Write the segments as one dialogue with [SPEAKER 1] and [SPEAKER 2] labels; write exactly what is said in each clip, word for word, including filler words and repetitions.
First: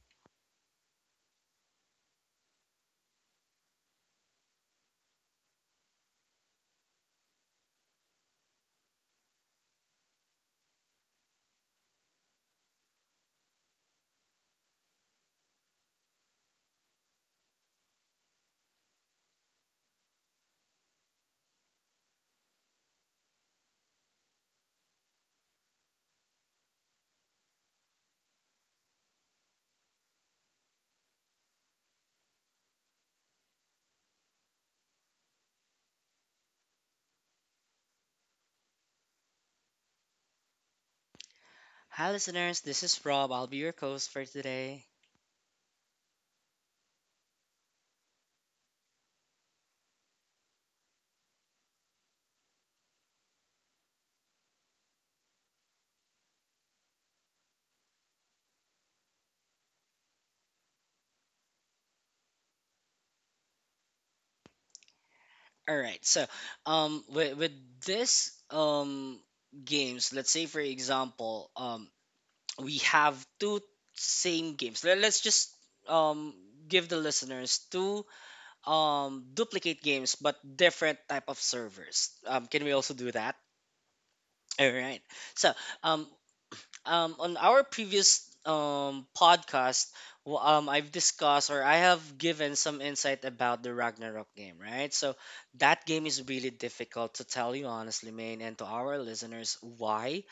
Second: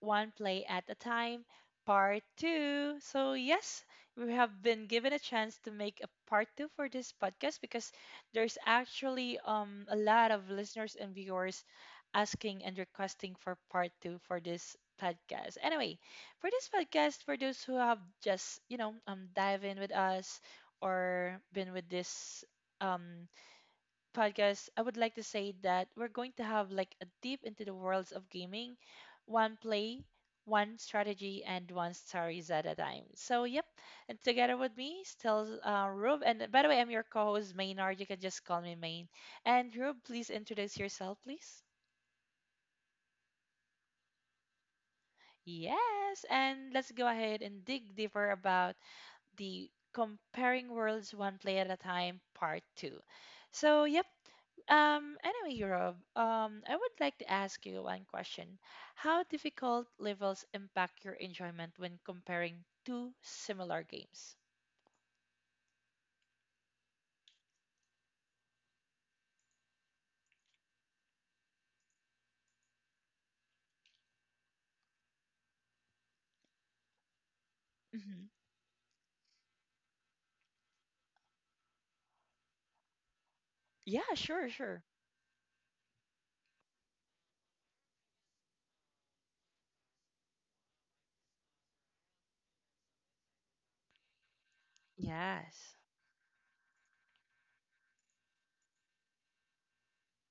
[SPEAKER 1] One Play at a Time, Part two. So, yes, we have been given a chance to make a part two for this podcast because there's actually um, a lot of listeners and viewers asking and requesting for part two for this podcast. Anyway, for this podcast, for those who have just, you know, um, dive in with us or been with this. Um, Podcast, I would like to say that we're going to have like a deep into the worlds of gaming, one play, one strategy, and one stories at a time. So, yep. And together with me, still uh, Rube. And by the way, I'm your co host, Maynard. You can just call me Main. And Rube, please introduce yourself, please.
[SPEAKER 2] Hi, listeners. This is Rob. I'll be your host for today.
[SPEAKER 1] Yes. And let's go ahead and dig deeper about the Comparing Worlds One Play at a Time Part Two. So, yep. Um, anyway, Rob, um, I would like to ask you one question. How difficult levels impact your enjoyment when comparing two similar games?
[SPEAKER 2] All right. So, um, with, with this um games, let's say for example, um, we have two same games. Let, let's just um give the listeners two
[SPEAKER 1] hmm
[SPEAKER 2] um duplicate games but different type of servers. Um, can we also do that?
[SPEAKER 1] Yeah, sure,
[SPEAKER 2] All
[SPEAKER 1] sure.
[SPEAKER 2] right. So, um, um, on our previous um, podcast, w- um, I've discussed or I have given some insight about the Ragnarok game, right? So
[SPEAKER 1] Yes.
[SPEAKER 2] that game is really difficult to tell you honestly, Main, and to our listeners why.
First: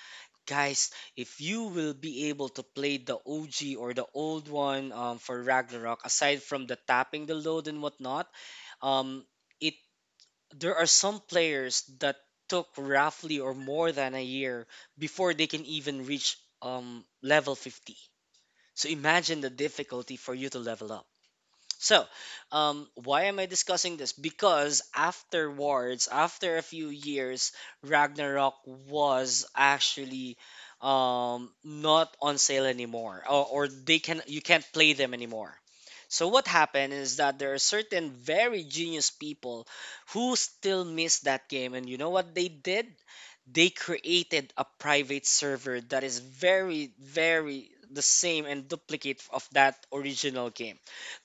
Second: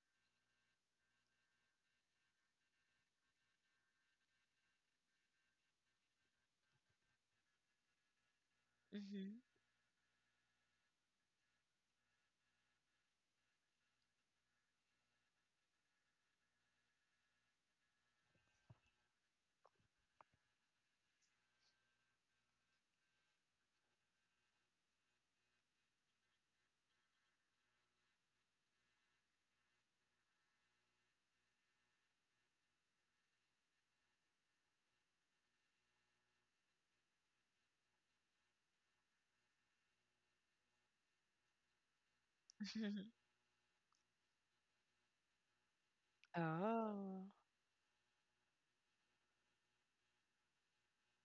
[SPEAKER 2] Guys, if you will be able to play the O G or the old one um, for Ragnarok, aside from the tapping the load and whatnot, um,
[SPEAKER 1] hmm
[SPEAKER 2] it there are some players that took roughly or more than a year before they can even reach um, level fifty. So imagine the difficulty for you to level up. So, um, why am I discussing this? Because afterwards, after a few years, Ragnarok was actually um, not on sale anymore, or, or they can you can't play them anymore. So what happened is that there are certain very genius people who still miss that game and you know what they did? They created a private server that is very
[SPEAKER 1] Oh.
[SPEAKER 2] very the same and duplicate of that original game.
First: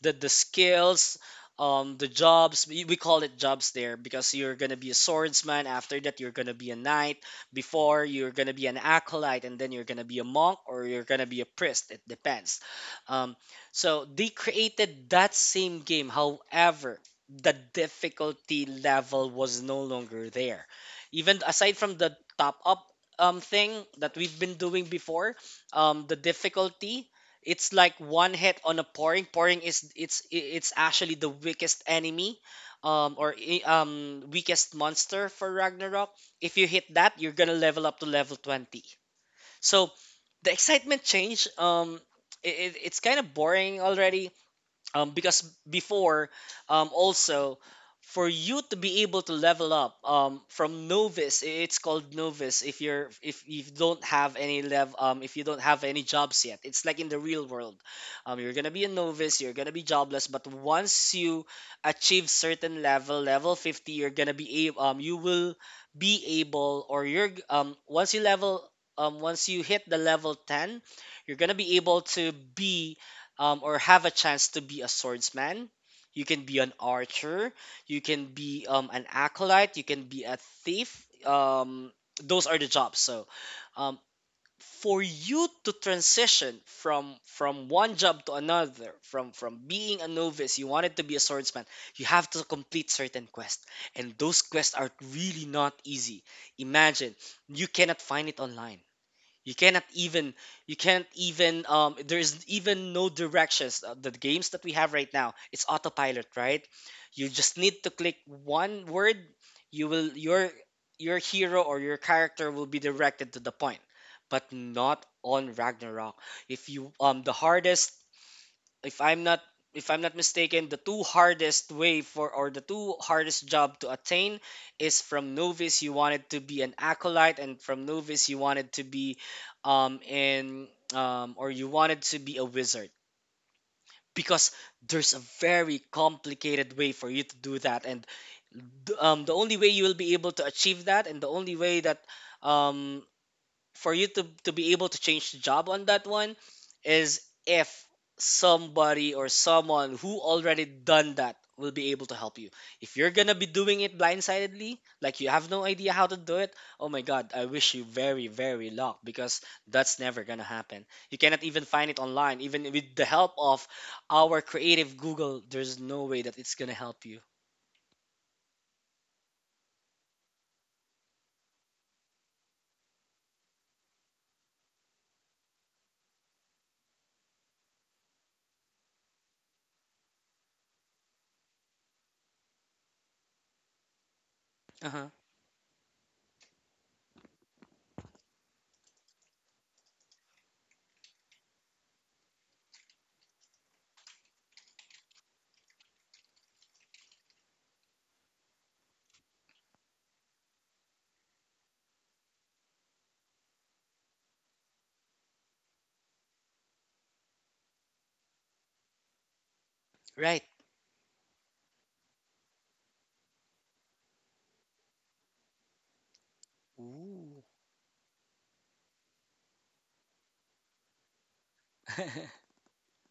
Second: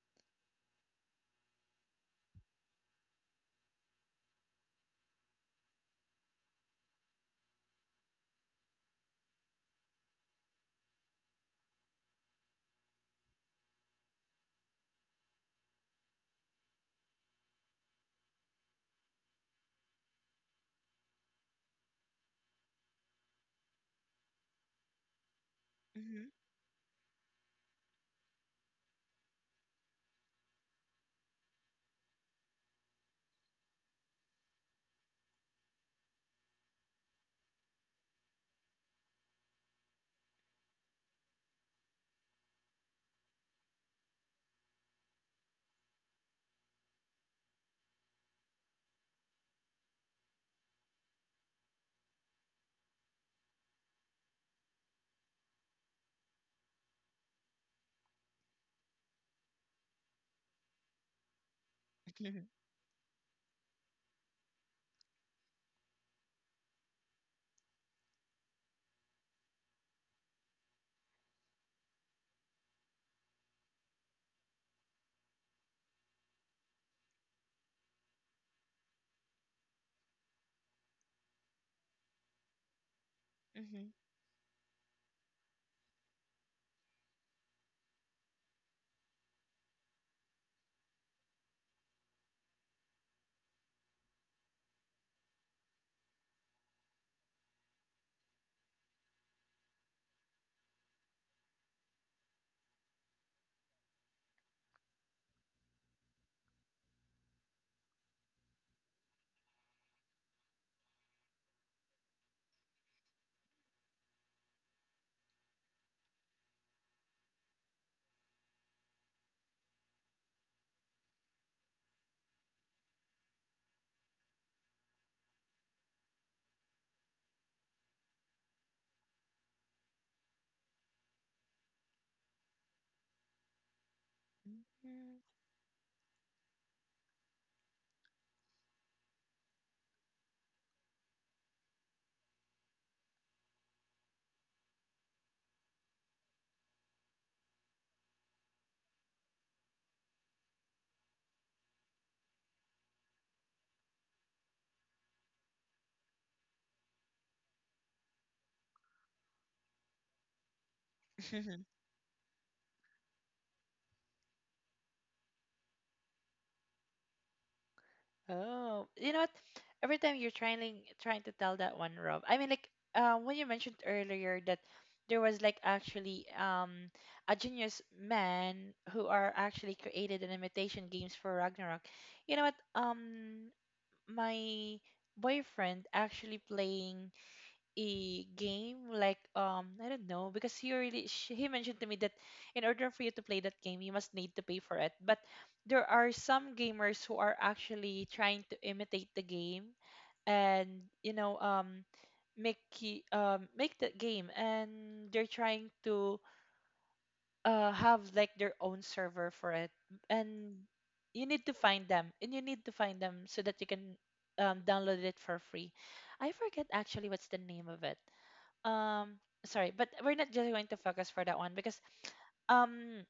[SPEAKER 2] The the skills, um the jobs, we, we call it jobs there because you're gonna be a swordsman, after that you're gonna be a knight, before you're gonna be an acolyte, and then you're gonna be a monk or you're gonna be a priest, it depends. Um, so they created that same game, however the difficulty level was no longer there. Even aside from the top up um thing that we've been doing before, um the
[SPEAKER 1] hmm
[SPEAKER 2] difficulty, it's like one hit on a pouring, pouring is it's it's actually the weakest enemy, um or i- um weakest monster for Ragnarok. If you hit that, you're going to level up to level twenty. So the excitement change, um it, it- it's kind of boring already, um, because before, um, also, for you to be able to level up, um, from novice, i- it's called novice, if you're if you don't have any lev um, if you don't have any jobs yet, it's like in the real world. Um, you're gonna be a novice, you're gonna be jobless, but once you achieve certain level, level fifty, you're gonna be able um, you will be able, or you're g- um, once you level um, once you hit the level ten, you're gonna be able to be um, or have a chance to be a swordsman. You can be an archer. You can be um, an acolyte. You can be a thief. Um, those are the jobs. So, um, for you to transition from from one job to another, from from being a novice, you wanted to be a swordsman. You have to complete certain quests, and those quests are really not easy. Imagine you cannot find it online. You cannot even, you can't even um there's even no directions. Uh, The games that we have right now, it's autopilot, right? You just need to click one word, you will your your hero or your character will be directed to the point. But not on Ragnarok. If you um the hardest, if I'm not if I'm not mistaken, the two hardest way for, or the two hardest job to attain, is from novice you wanted to be an acolyte, and from novice you wanted to be um in um or you wanted to be a wizard, because there's a very complicated way for you to do that, and th- um the only way you will be able to achieve that, and the only way that, um, for you to to be able to change the job on that one, is if somebody or someone who already done that will be able to help you. If you're gonna be doing it blindsidedly, like you have no idea how to do it, oh my god, I wish you very, very luck, because that's never gonna happen. You cannot
[SPEAKER 1] hmm
[SPEAKER 2] even find it online. Even with the help of our creative Google, there's no way that it's gonna help you.
[SPEAKER 1] Oh, you know what? Every time you're trying trying to tell that one, Rob. I mean, like uh, when you mentioned earlier that there was like actually um a genius man who are actually created an imitation games for Ragnarok. You know what? Um, my
[SPEAKER 2] Uh-huh.
[SPEAKER 1] boyfriend actually playing a game like um I don't know because he really sh he mentioned to me that in order for you to play that game, you must need to pay for it, but there are some gamers who are actually trying to imitate the game and you know um make ki- um make the game, and they're trying to uh have like their own server for it,
[SPEAKER 2] Right.
[SPEAKER 1] and you need to find them, and you need to find them so that you can um, download it for free. I forget actually what's the
[SPEAKER 2] Ooh.
[SPEAKER 1] name of it. um Sorry, but we're not just going to focus for that one because um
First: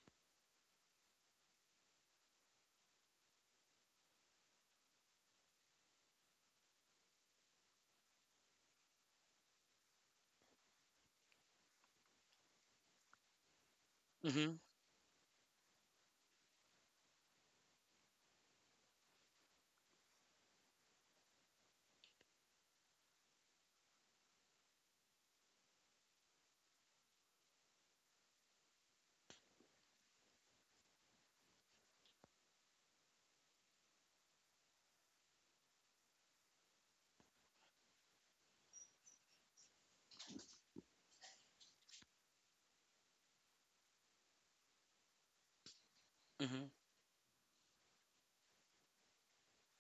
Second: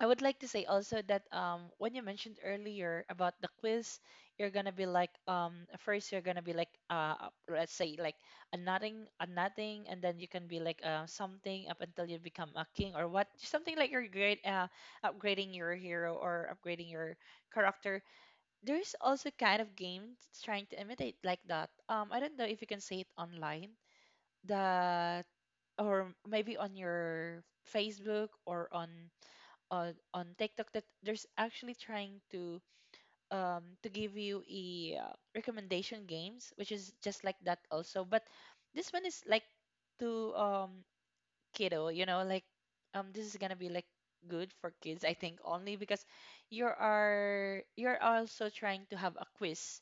[SPEAKER 1] I would like to say also that um when you mentioned earlier about the quiz, you're gonna be like um first you're gonna be like uh uh, let's say like a nothing a nothing and then you can be like uh, something up until you become a king or what, something like your great
[SPEAKER 2] mm-hmm.
[SPEAKER 1] uh upgrading your hero or upgrading your character. There's also kind of games trying to imitate like that. um I don't know if you can say it online that or maybe on your Facebook or on on on TikTok, that there's actually trying to um to give you a uh, recommendation games which is just like that also, but this one is like to um kiddo, you know, like um this is gonna be like good for kids, I think, only because you
[SPEAKER 2] Mm-hmm.
[SPEAKER 1] are, you're also trying to have a quiz,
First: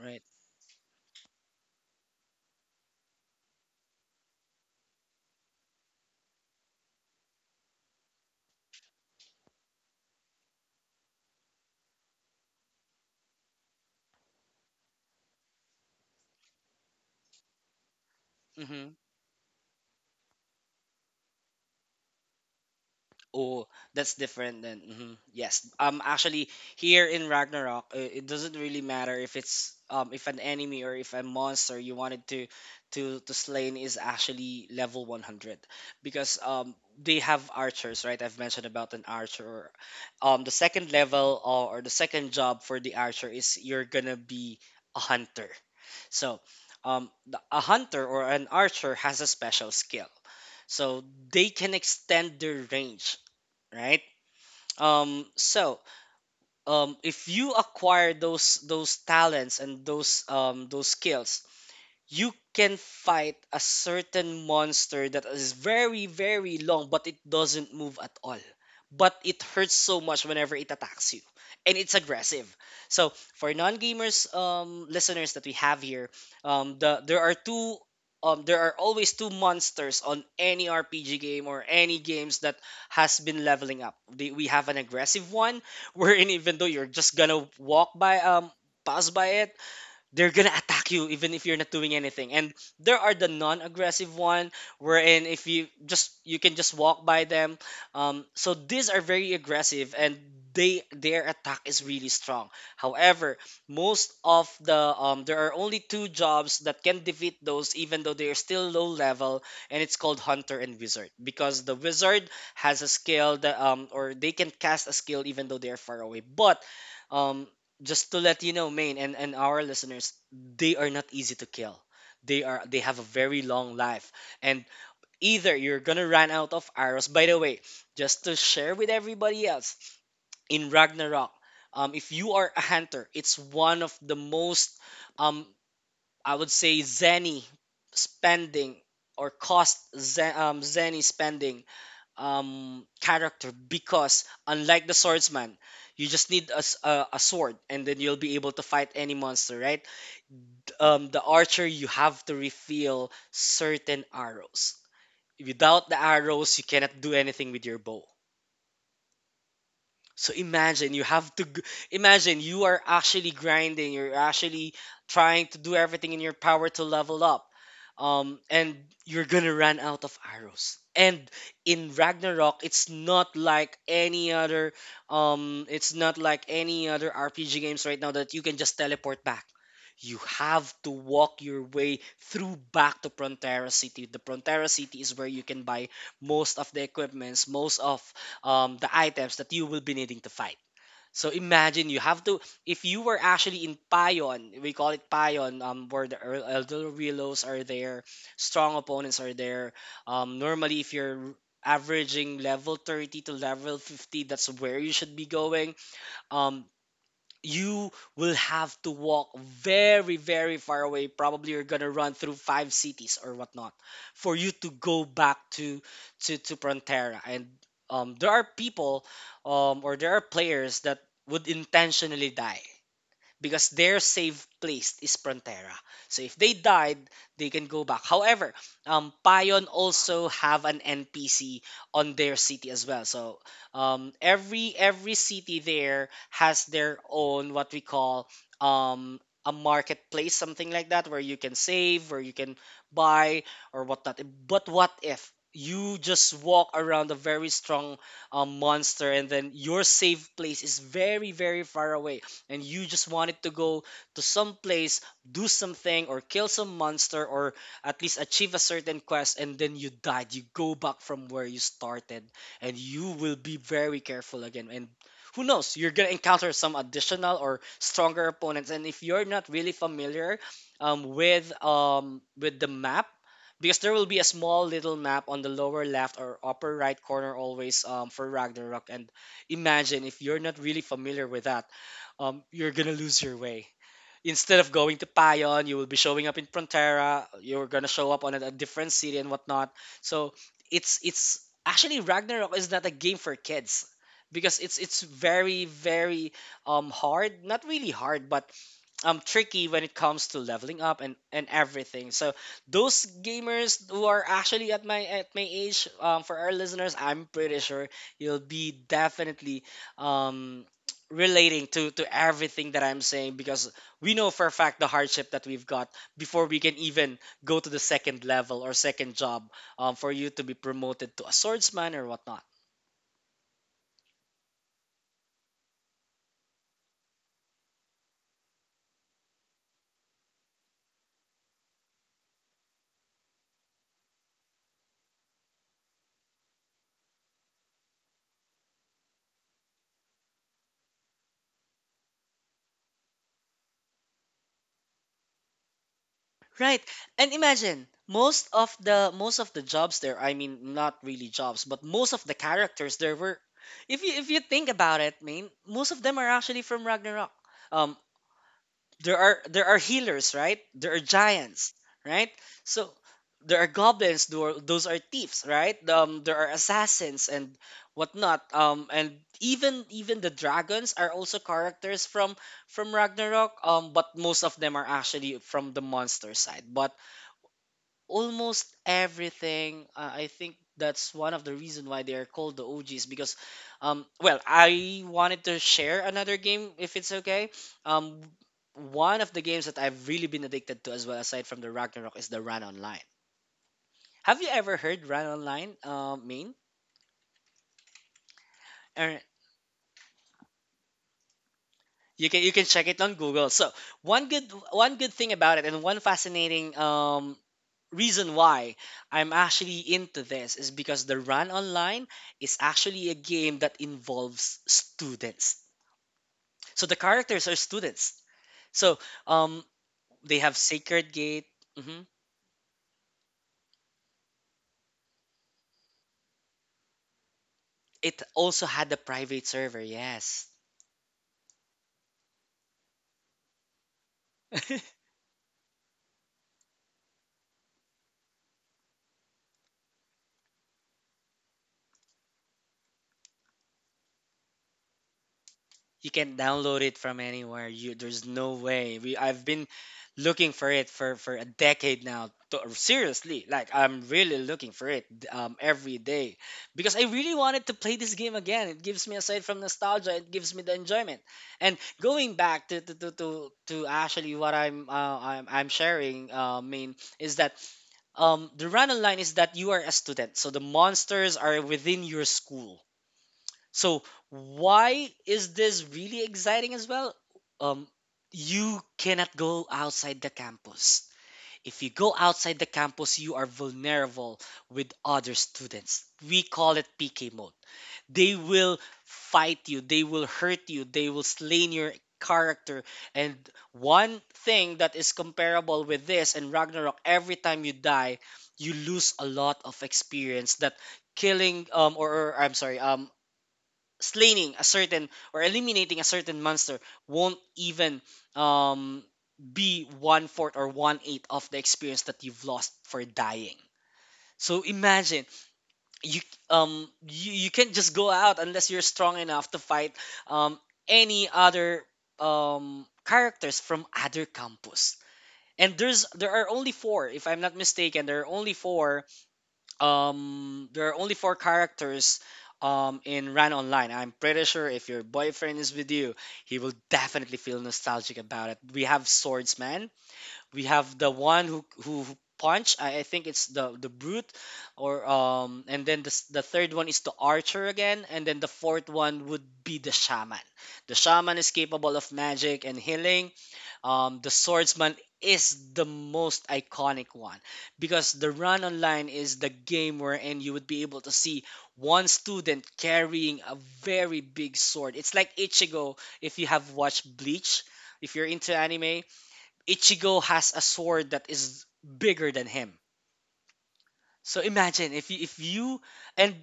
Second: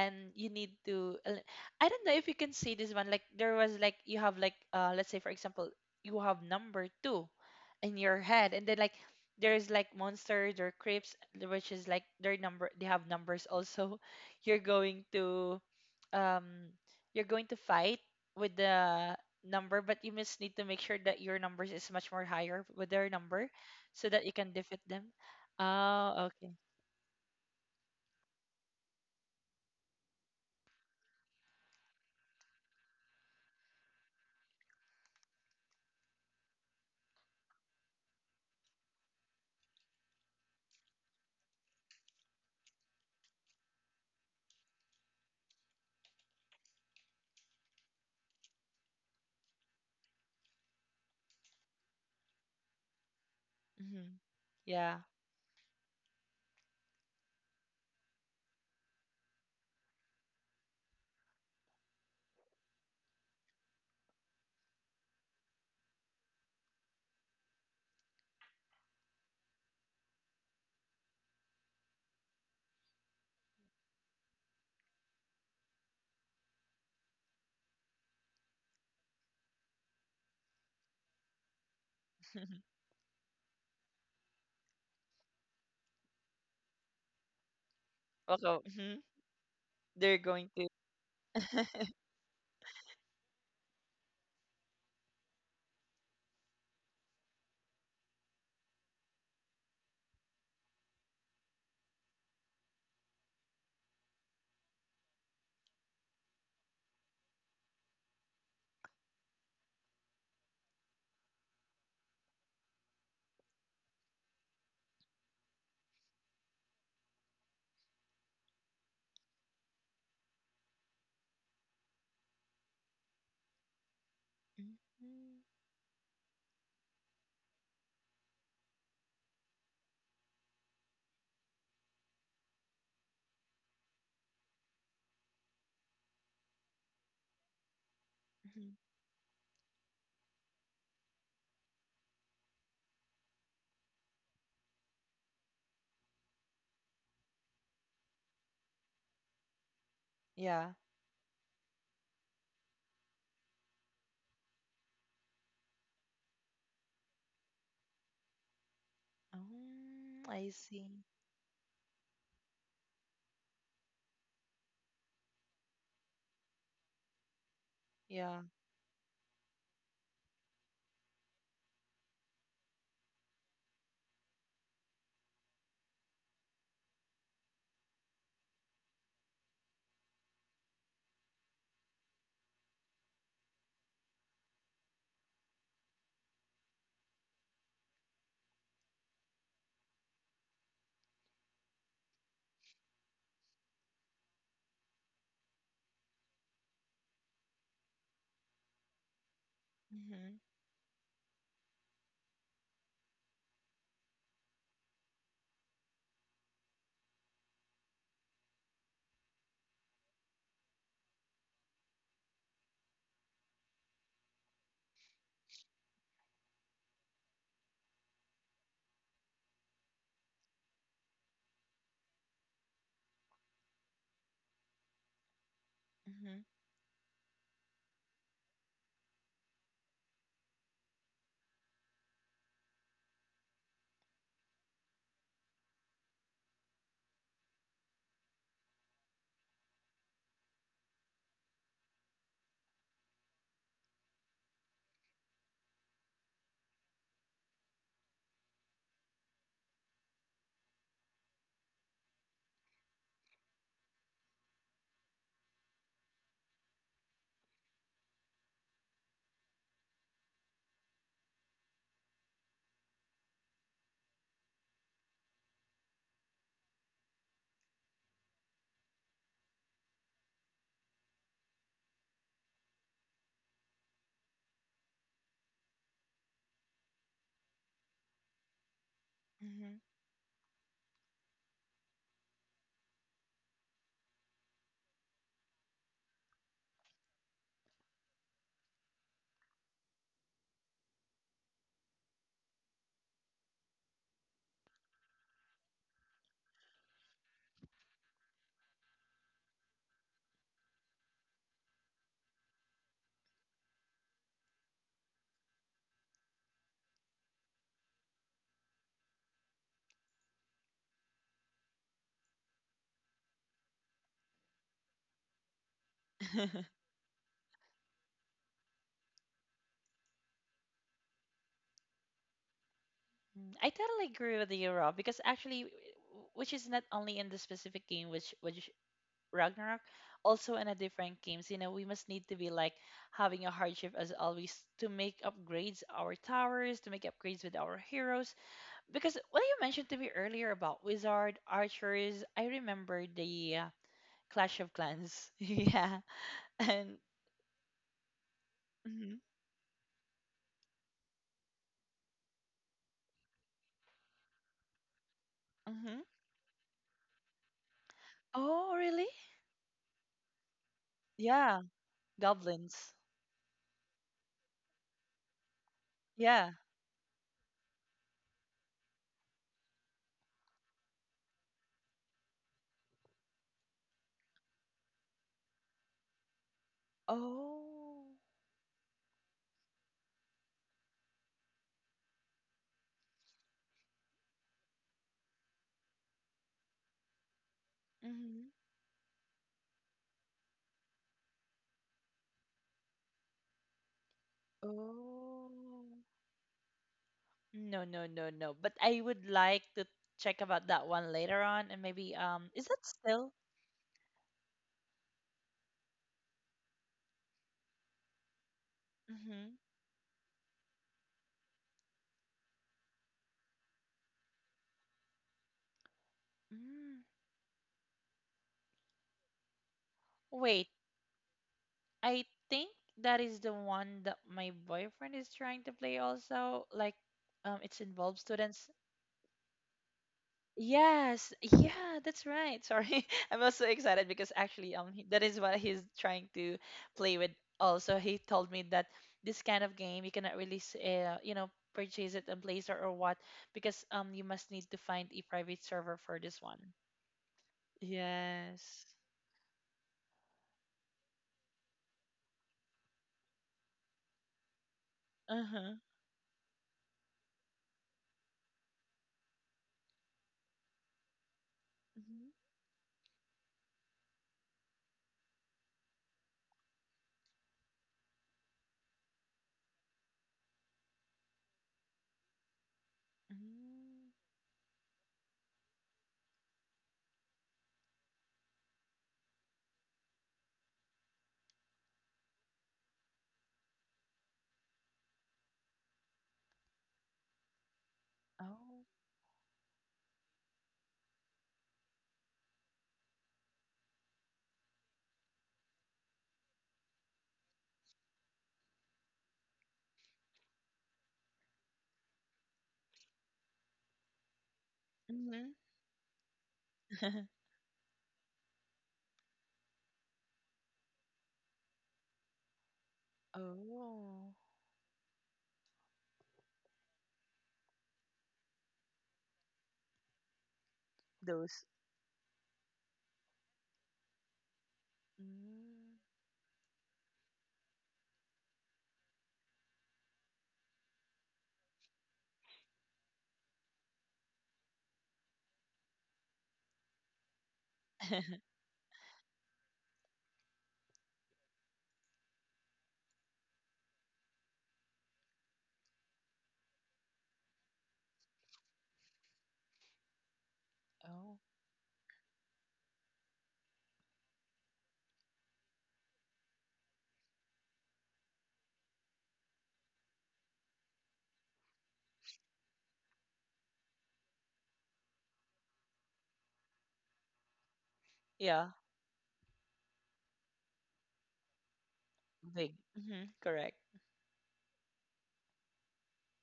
[SPEAKER 2] Right.
[SPEAKER 1] you need to el- I don't know if you can see this one. Like there was like you have like uh let's say for example you have number two in your head, and then like there's like monsters or creeps, which is like their number, they have numbers also. You're going to um you're going to fight with
[SPEAKER 2] Mm-hmm.
[SPEAKER 1] the number, but you must need to make sure that your numbers is much more higher with their number
[SPEAKER 2] Oh,
[SPEAKER 1] so
[SPEAKER 2] that's
[SPEAKER 1] that you can
[SPEAKER 2] different then.
[SPEAKER 1] defeat them.
[SPEAKER 2] Hmm Yes. Um,
[SPEAKER 1] Oh,
[SPEAKER 2] actually,
[SPEAKER 1] okay.
[SPEAKER 2] here in Ragnarok, uh, it doesn't really matter if it's um if an enemy or if a monster you wanted to to to slain is actually level one hundred, because um they have archers, right? I've mentioned about an archer. Um, the second level, or, or the second job for the archer is you're gonna be a hunter. So, um, the, a hunter or an archer has a special skill. So they can extend their range, right?
[SPEAKER 1] hmm yeah.
[SPEAKER 2] Um, so um, if you acquire those those talents and those um, those skills, you can fight a certain monster that is very, very long, but it doesn't move at all. But it hurts so much whenever it attacks you. And it's aggressive. So for non-gamers um, listeners that we have here, um, the there are two um, there are always two monsters on any R P G game or any games that has been leveling up. The- We have an aggressive one, wherein even though you're just gonna walk by um
[SPEAKER 1] Welcome.
[SPEAKER 2] pass by it,
[SPEAKER 1] They're
[SPEAKER 2] they're
[SPEAKER 1] going
[SPEAKER 2] gonna
[SPEAKER 1] to.
[SPEAKER 2] attack you even if you're not doing anything, and there are the non-aggressive one, wherein if you just you can just walk by them. Um, so these are very aggressive, and they their attack is really strong. However, most of the um, there are only two jobs that can defeat those even though they are still low level, and it's called hunter and wizard, because the wizard has a skill that um, or they can cast a skill even though they are far away. But um, just to let you know, Maine and, and our listeners, they are not easy to kill. They are they have a very long life. And
[SPEAKER 1] Mhm,
[SPEAKER 2] either you're gonna run out of arrows. By the way, just to share with everybody else, in Ragnarok, um, if you are a hunter, it's one of the most um I would say zany
[SPEAKER 1] mhm.
[SPEAKER 2] spending, or cost ze- um, zany spending um, character, because unlike the swordsman, you just need a, s- a- a sword, and then you'll be able to fight any monster, right?
[SPEAKER 1] Yeah.
[SPEAKER 2] Um, the archer, you have to refill certain arrows. Without the arrows, you cannot do anything with your bow.
[SPEAKER 1] Oh,
[SPEAKER 2] So
[SPEAKER 1] I
[SPEAKER 2] imagine you
[SPEAKER 1] see.
[SPEAKER 2] have to g- imagine you are actually grinding, you're actually trying to do everything in your power to level up. Um,
[SPEAKER 1] Yeah.
[SPEAKER 2] and you're gonna run out of arrows. And in Ragnarok, it's not like any other um it's not like any other R P G games right now that you can just teleport back. You have to walk your way through back to Prontera City. The Prontera City is where you can buy most of the equipments, most of um, the items that you will be needing to fight. So imagine you have to, if you were actually in Payon, we call it Payon, um, where the El- Elder Relos are there, strong opponents are there.
[SPEAKER 1] hmm
[SPEAKER 2] Um, normally, if you're averaging level thirty to level fifty, that's where you should be going. Um, you will have to walk very, very far away. Probably you're gonna run through five cities or whatnot for you to go back to to to Prontera. And um, there are people um, or there are players that would intentionally die because their safe place is Frontera. So if
[SPEAKER 1] hmm
[SPEAKER 2] they died, they can go back. However, um, Payon also have an N P C on their city as well. So um, every every city there has their own what we call um, a marketplace, something like that, where you can save, where you can buy or whatnot. But what if you just walk around a very strong um, monster, and then your safe place is very very far away, and you just wanted to go to some place, do something, or kill some monster, or at least achieve a certain quest, and then you died. You go back from where you started, and you will be very careful again. And who knows, you're gonna encounter some additional or stronger opponents. And if you're not really familiar um, with um, with the map, because there will be a small little map on the lower left or upper right corner always um, for Ragnarok. And
[SPEAKER 1] hmm
[SPEAKER 2] imagine if you're not really familiar with that, um, you're gonna lose your way. Instead of going to Payon, you will be showing up in Frontera. You're gonna show up on a, a different city and whatnot. So it's it's actually Ragnarok is not a game for kids, because it's it's very very um hard. Not really hard, but um tricky when it comes to leveling up and and everything, so those gamers who are actually at my at my age, um for our listeners, I'm pretty sure you'll be definitely um relating to to everything that I'm saying, because we know for a fact the hardship that we've got before we can even go to the second level or second job, um, for you to be promoted to a swordsman or whatnot.
[SPEAKER 1] Mm, I totally agree with you, Rob, because actually, w- w- which is not only in the specific game, which which Ragnarok, also in a different games. You know, we must need to be like having a hardship as always to make upgrades our towers, to make upgrades with our heroes. Because what you mentioned to me earlier about wizard archers, I remember the uh, Clash of Clans. Yeah.
[SPEAKER 2] Right.
[SPEAKER 1] And
[SPEAKER 2] And imagine most of the
[SPEAKER 1] hmm
[SPEAKER 2] most of the jobs there, I mean not really jobs, but most of the characters there were, if you if you think about it, I mean, most
[SPEAKER 1] hmm
[SPEAKER 2] of them are actually from Ragnarok. Um
[SPEAKER 1] Oh, really?
[SPEAKER 2] there are there are healers, right? There are
[SPEAKER 1] Yeah.
[SPEAKER 2] giants, right? So
[SPEAKER 1] Goblins.
[SPEAKER 2] there are goblins, tho- those are thieves, right? Um, there are
[SPEAKER 1] Yeah.
[SPEAKER 2] assassins and whatnot. Um, and even even the dragons are also characters from from Ragnarok. Um, but most of them are actually from the monster side. But
[SPEAKER 1] Oh.
[SPEAKER 2] almost everything. Uh, I think that's one of the reason why they are called the O Gs because, um, well, I wanted to share another game if it's okay. Um,
[SPEAKER 1] hmm
[SPEAKER 2] One of the games that I've really been addicted to as well, aside from the Ragnarok, is the Run Online. Have you ever heard Run
[SPEAKER 1] Oh.
[SPEAKER 2] Online, uh, Main?
[SPEAKER 1] No, no, no, no. But I
[SPEAKER 2] Er,
[SPEAKER 1] would like to check about that one later on, and maybe
[SPEAKER 2] you can
[SPEAKER 1] um
[SPEAKER 2] you can
[SPEAKER 1] is that
[SPEAKER 2] check it on
[SPEAKER 1] still?
[SPEAKER 2] Google. So one good one good thing about it and one fascinating um reason why I'm
[SPEAKER 1] hmm
[SPEAKER 2] actually into this is because the Run Online is actually a game that involves students. So the
[SPEAKER 1] Mm.
[SPEAKER 2] characters are students. So, um, they have
[SPEAKER 1] Wait,
[SPEAKER 2] Sacred Gate. hmm
[SPEAKER 1] I think that is the one that my boyfriend is trying to play also. Like um it's involved
[SPEAKER 2] It also
[SPEAKER 1] students.
[SPEAKER 2] had a private server. Yes.
[SPEAKER 1] Yes, yeah, that's right. Sorry, I'm also excited because actually, um, he, that is what he's trying to play with. Also, he told me that this kind of game you cannot really, s- uh, you know, purchase it on Play Store or what, because um, you must need to find a private server
[SPEAKER 2] you
[SPEAKER 1] for
[SPEAKER 2] can
[SPEAKER 1] this one.
[SPEAKER 2] download it from anywhere. You there's no
[SPEAKER 1] Yes.
[SPEAKER 2] way. We I've been looking for it for for a decade now. To, seriously, like I'm really looking for it
[SPEAKER 1] Uh
[SPEAKER 2] um,
[SPEAKER 1] huh.
[SPEAKER 2] every day, because I really wanted to play this game again. It gives me, aside from nostalgia, it gives me the enjoyment. And
[SPEAKER 1] hmm
[SPEAKER 2] going back to to to to, to actually what I'm, uh, I'm I'm sharing, uh, mean is that um the run line is that you are a student, so the monsters are within your school. So
[SPEAKER 1] mm
[SPEAKER 2] why is this really exciting as well? Um, you cannot go outside the campus. If you go outside the campus, you are vulnerable with other students. We call it P K mode. They will
[SPEAKER 1] Oh.
[SPEAKER 2] fight you, they will hurt you, they will slain your character. And one thing that is comparable with this and Ragnarok, every time you die, you lose a lot of experience that killing, um or, or I'm sorry, um slaying a certain or
[SPEAKER 1] hmm
[SPEAKER 2] eliminating a certain monster won't even um, be one fourth or one eighth of the experience that you've lost for dying.
[SPEAKER 1] oh,
[SPEAKER 2] So imagine you um you, you can't just go out unless you're strong enough to fight um any
[SPEAKER 1] those.
[SPEAKER 2] other um characters from other campus. And
[SPEAKER 1] Mm.
[SPEAKER 2] there's there are only four, if I'm not mistaken, there are only four um there are only four characters um in Ran Online. I'm pretty sure if your boyfriend is with you, he will definitely feel nostalgic about it. We have Swordsman, we have the one who who punch. I, I think it's the the brute or, um and then the, s- the third one is the archer again, and then the fourth one would be the shaman. the
[SPEAKER 1] Oh,
[SPEAKER 2] shaman is capable of magic and healing. Um, the swordsman is the most iconic one, because the run online is the game wherein you would be able to see one student carrying a very big sword. It's like Ichigo, if you have watched Bleach, if you're into
[SPEAKER 1] yeah,
[SPEAKER 2] anime. Ichigo has a sword that is bigger than
[SPEAKER 1] big.
[SPEAKER 2] him.
[SPEAKER 1] hmm Correct.
[SPEAKER 2] So imagine if you, if you and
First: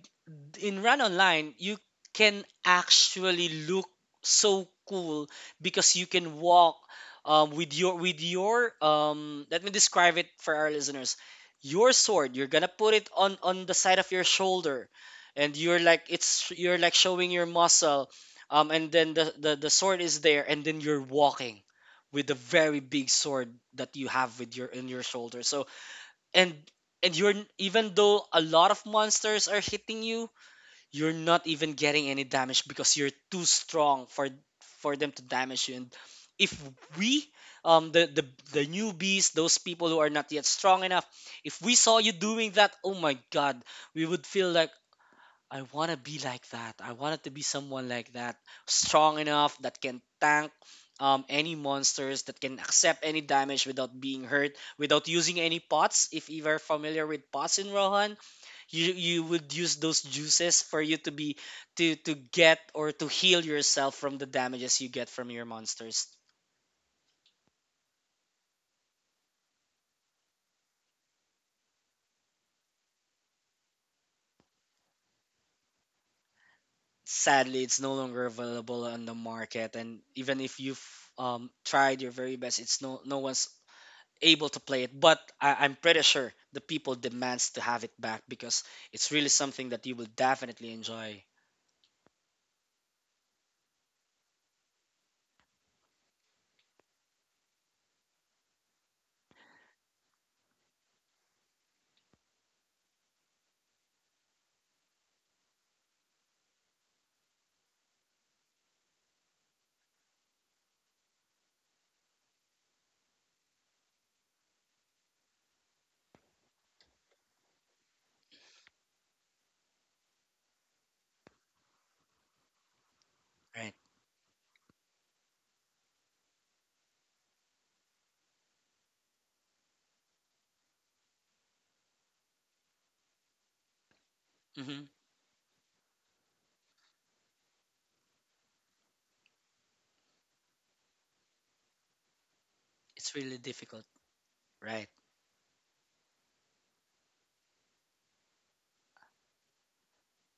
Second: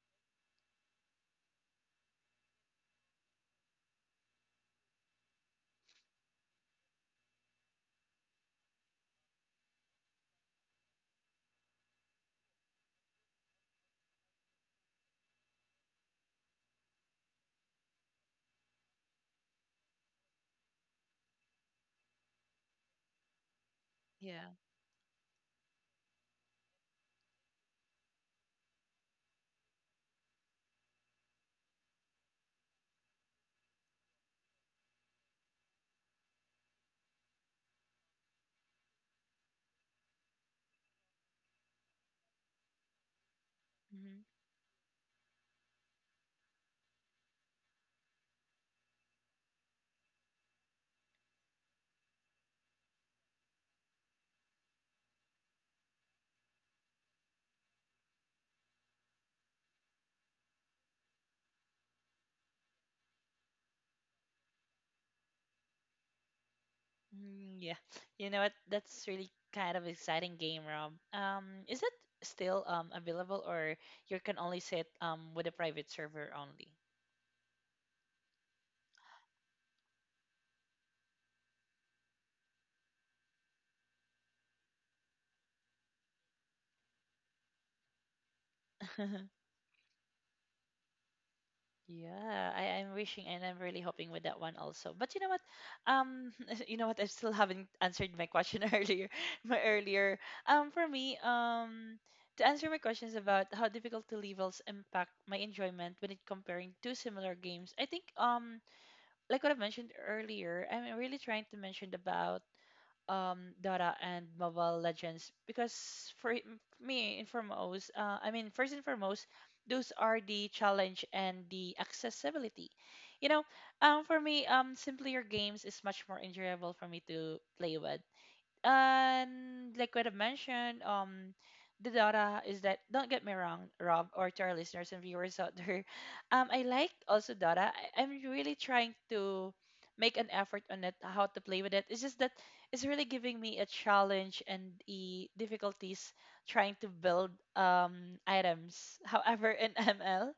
[SPEAKER 2] in run online you can actually look so cool because you can walk, um, with your with your um, let me describe it for our listeners. Your sword, you're gonna put it on on the side of your shoulder, and you're like it's you're like showing your muscle, um, and then the, the the sword is there, and then you're walking with the very big sword that you have
[SPEAKER 1] Yeah.
[SPEAKER 2] with your in your shoulder. So and and you're n- even though a lot of monsters are hitting you, you're not even getting any damage because you're too strong for for them to damage you. And if we um the the, the newbies, those people who are not yet strong enough, if we saw you doing that, oh my god, we would
[SPEAKER 1] hmm
[SPEAKER 2] feel like I want to be like that. I wanted to be someone like that, strong enough that can tank, um, any monsters, that can accept any damage without being hurt, without using any pots. If you are familiar with pots in Rohan, you you would use those juices for you to be to to get or to heal yourself from the damages you get from your monsters.
[SPEAKER 1] Mm, yeah. You know what? That's really kind of exciting game, Rob. Um, is it still um available or you can only sit um with a private server only?
[SPEAKER 2] Sadly, it's no longer available on the market, and even if you've um, tried your very best, it's no no one's able to play it. But I, I'm pretty sure the people demands to have it back because it's really something that you will definitely enjoy.
[SPEAKER 1] Yeah, I, I'm wishing and I'm really hoping with that one also. But you know what? Um, you know what? I still haven't answered my question earlier. My earlier. Um, for me, um, to answer my questions about how difficulty levels impact my enjoyment when it comparing two similar games, I think um like what I mentioned earlier, I'm really trying to mention about um Dota and Mobile Legends because for it- me in foremost, uh, I mean first and foremost, those are the challenge and the accessibility. You know,
[SPEAKER 2] Right.
[SPEAKER 1] um, for me, um, simpler games is much more enjoyable for me to play with. And like what I've mentioned, um, the data is that don't get me wrong, Rob, or to our
[SPEAKER 2] hmm
[SPEAKER 1] listeners and viewers out there, um, I like also data. I, I'm really trying to make an effort on it, how to play with it. It's just that it's really
[SPEAKER 2] it's really
[SPEAKER 1] giving me a
[SPEAKER 2] difficult.
[SPEAKER 1] challenge and
[SPEAKER 2] Right.
[SPEAKER 1] the difficulties trying to build um items. However, in M L,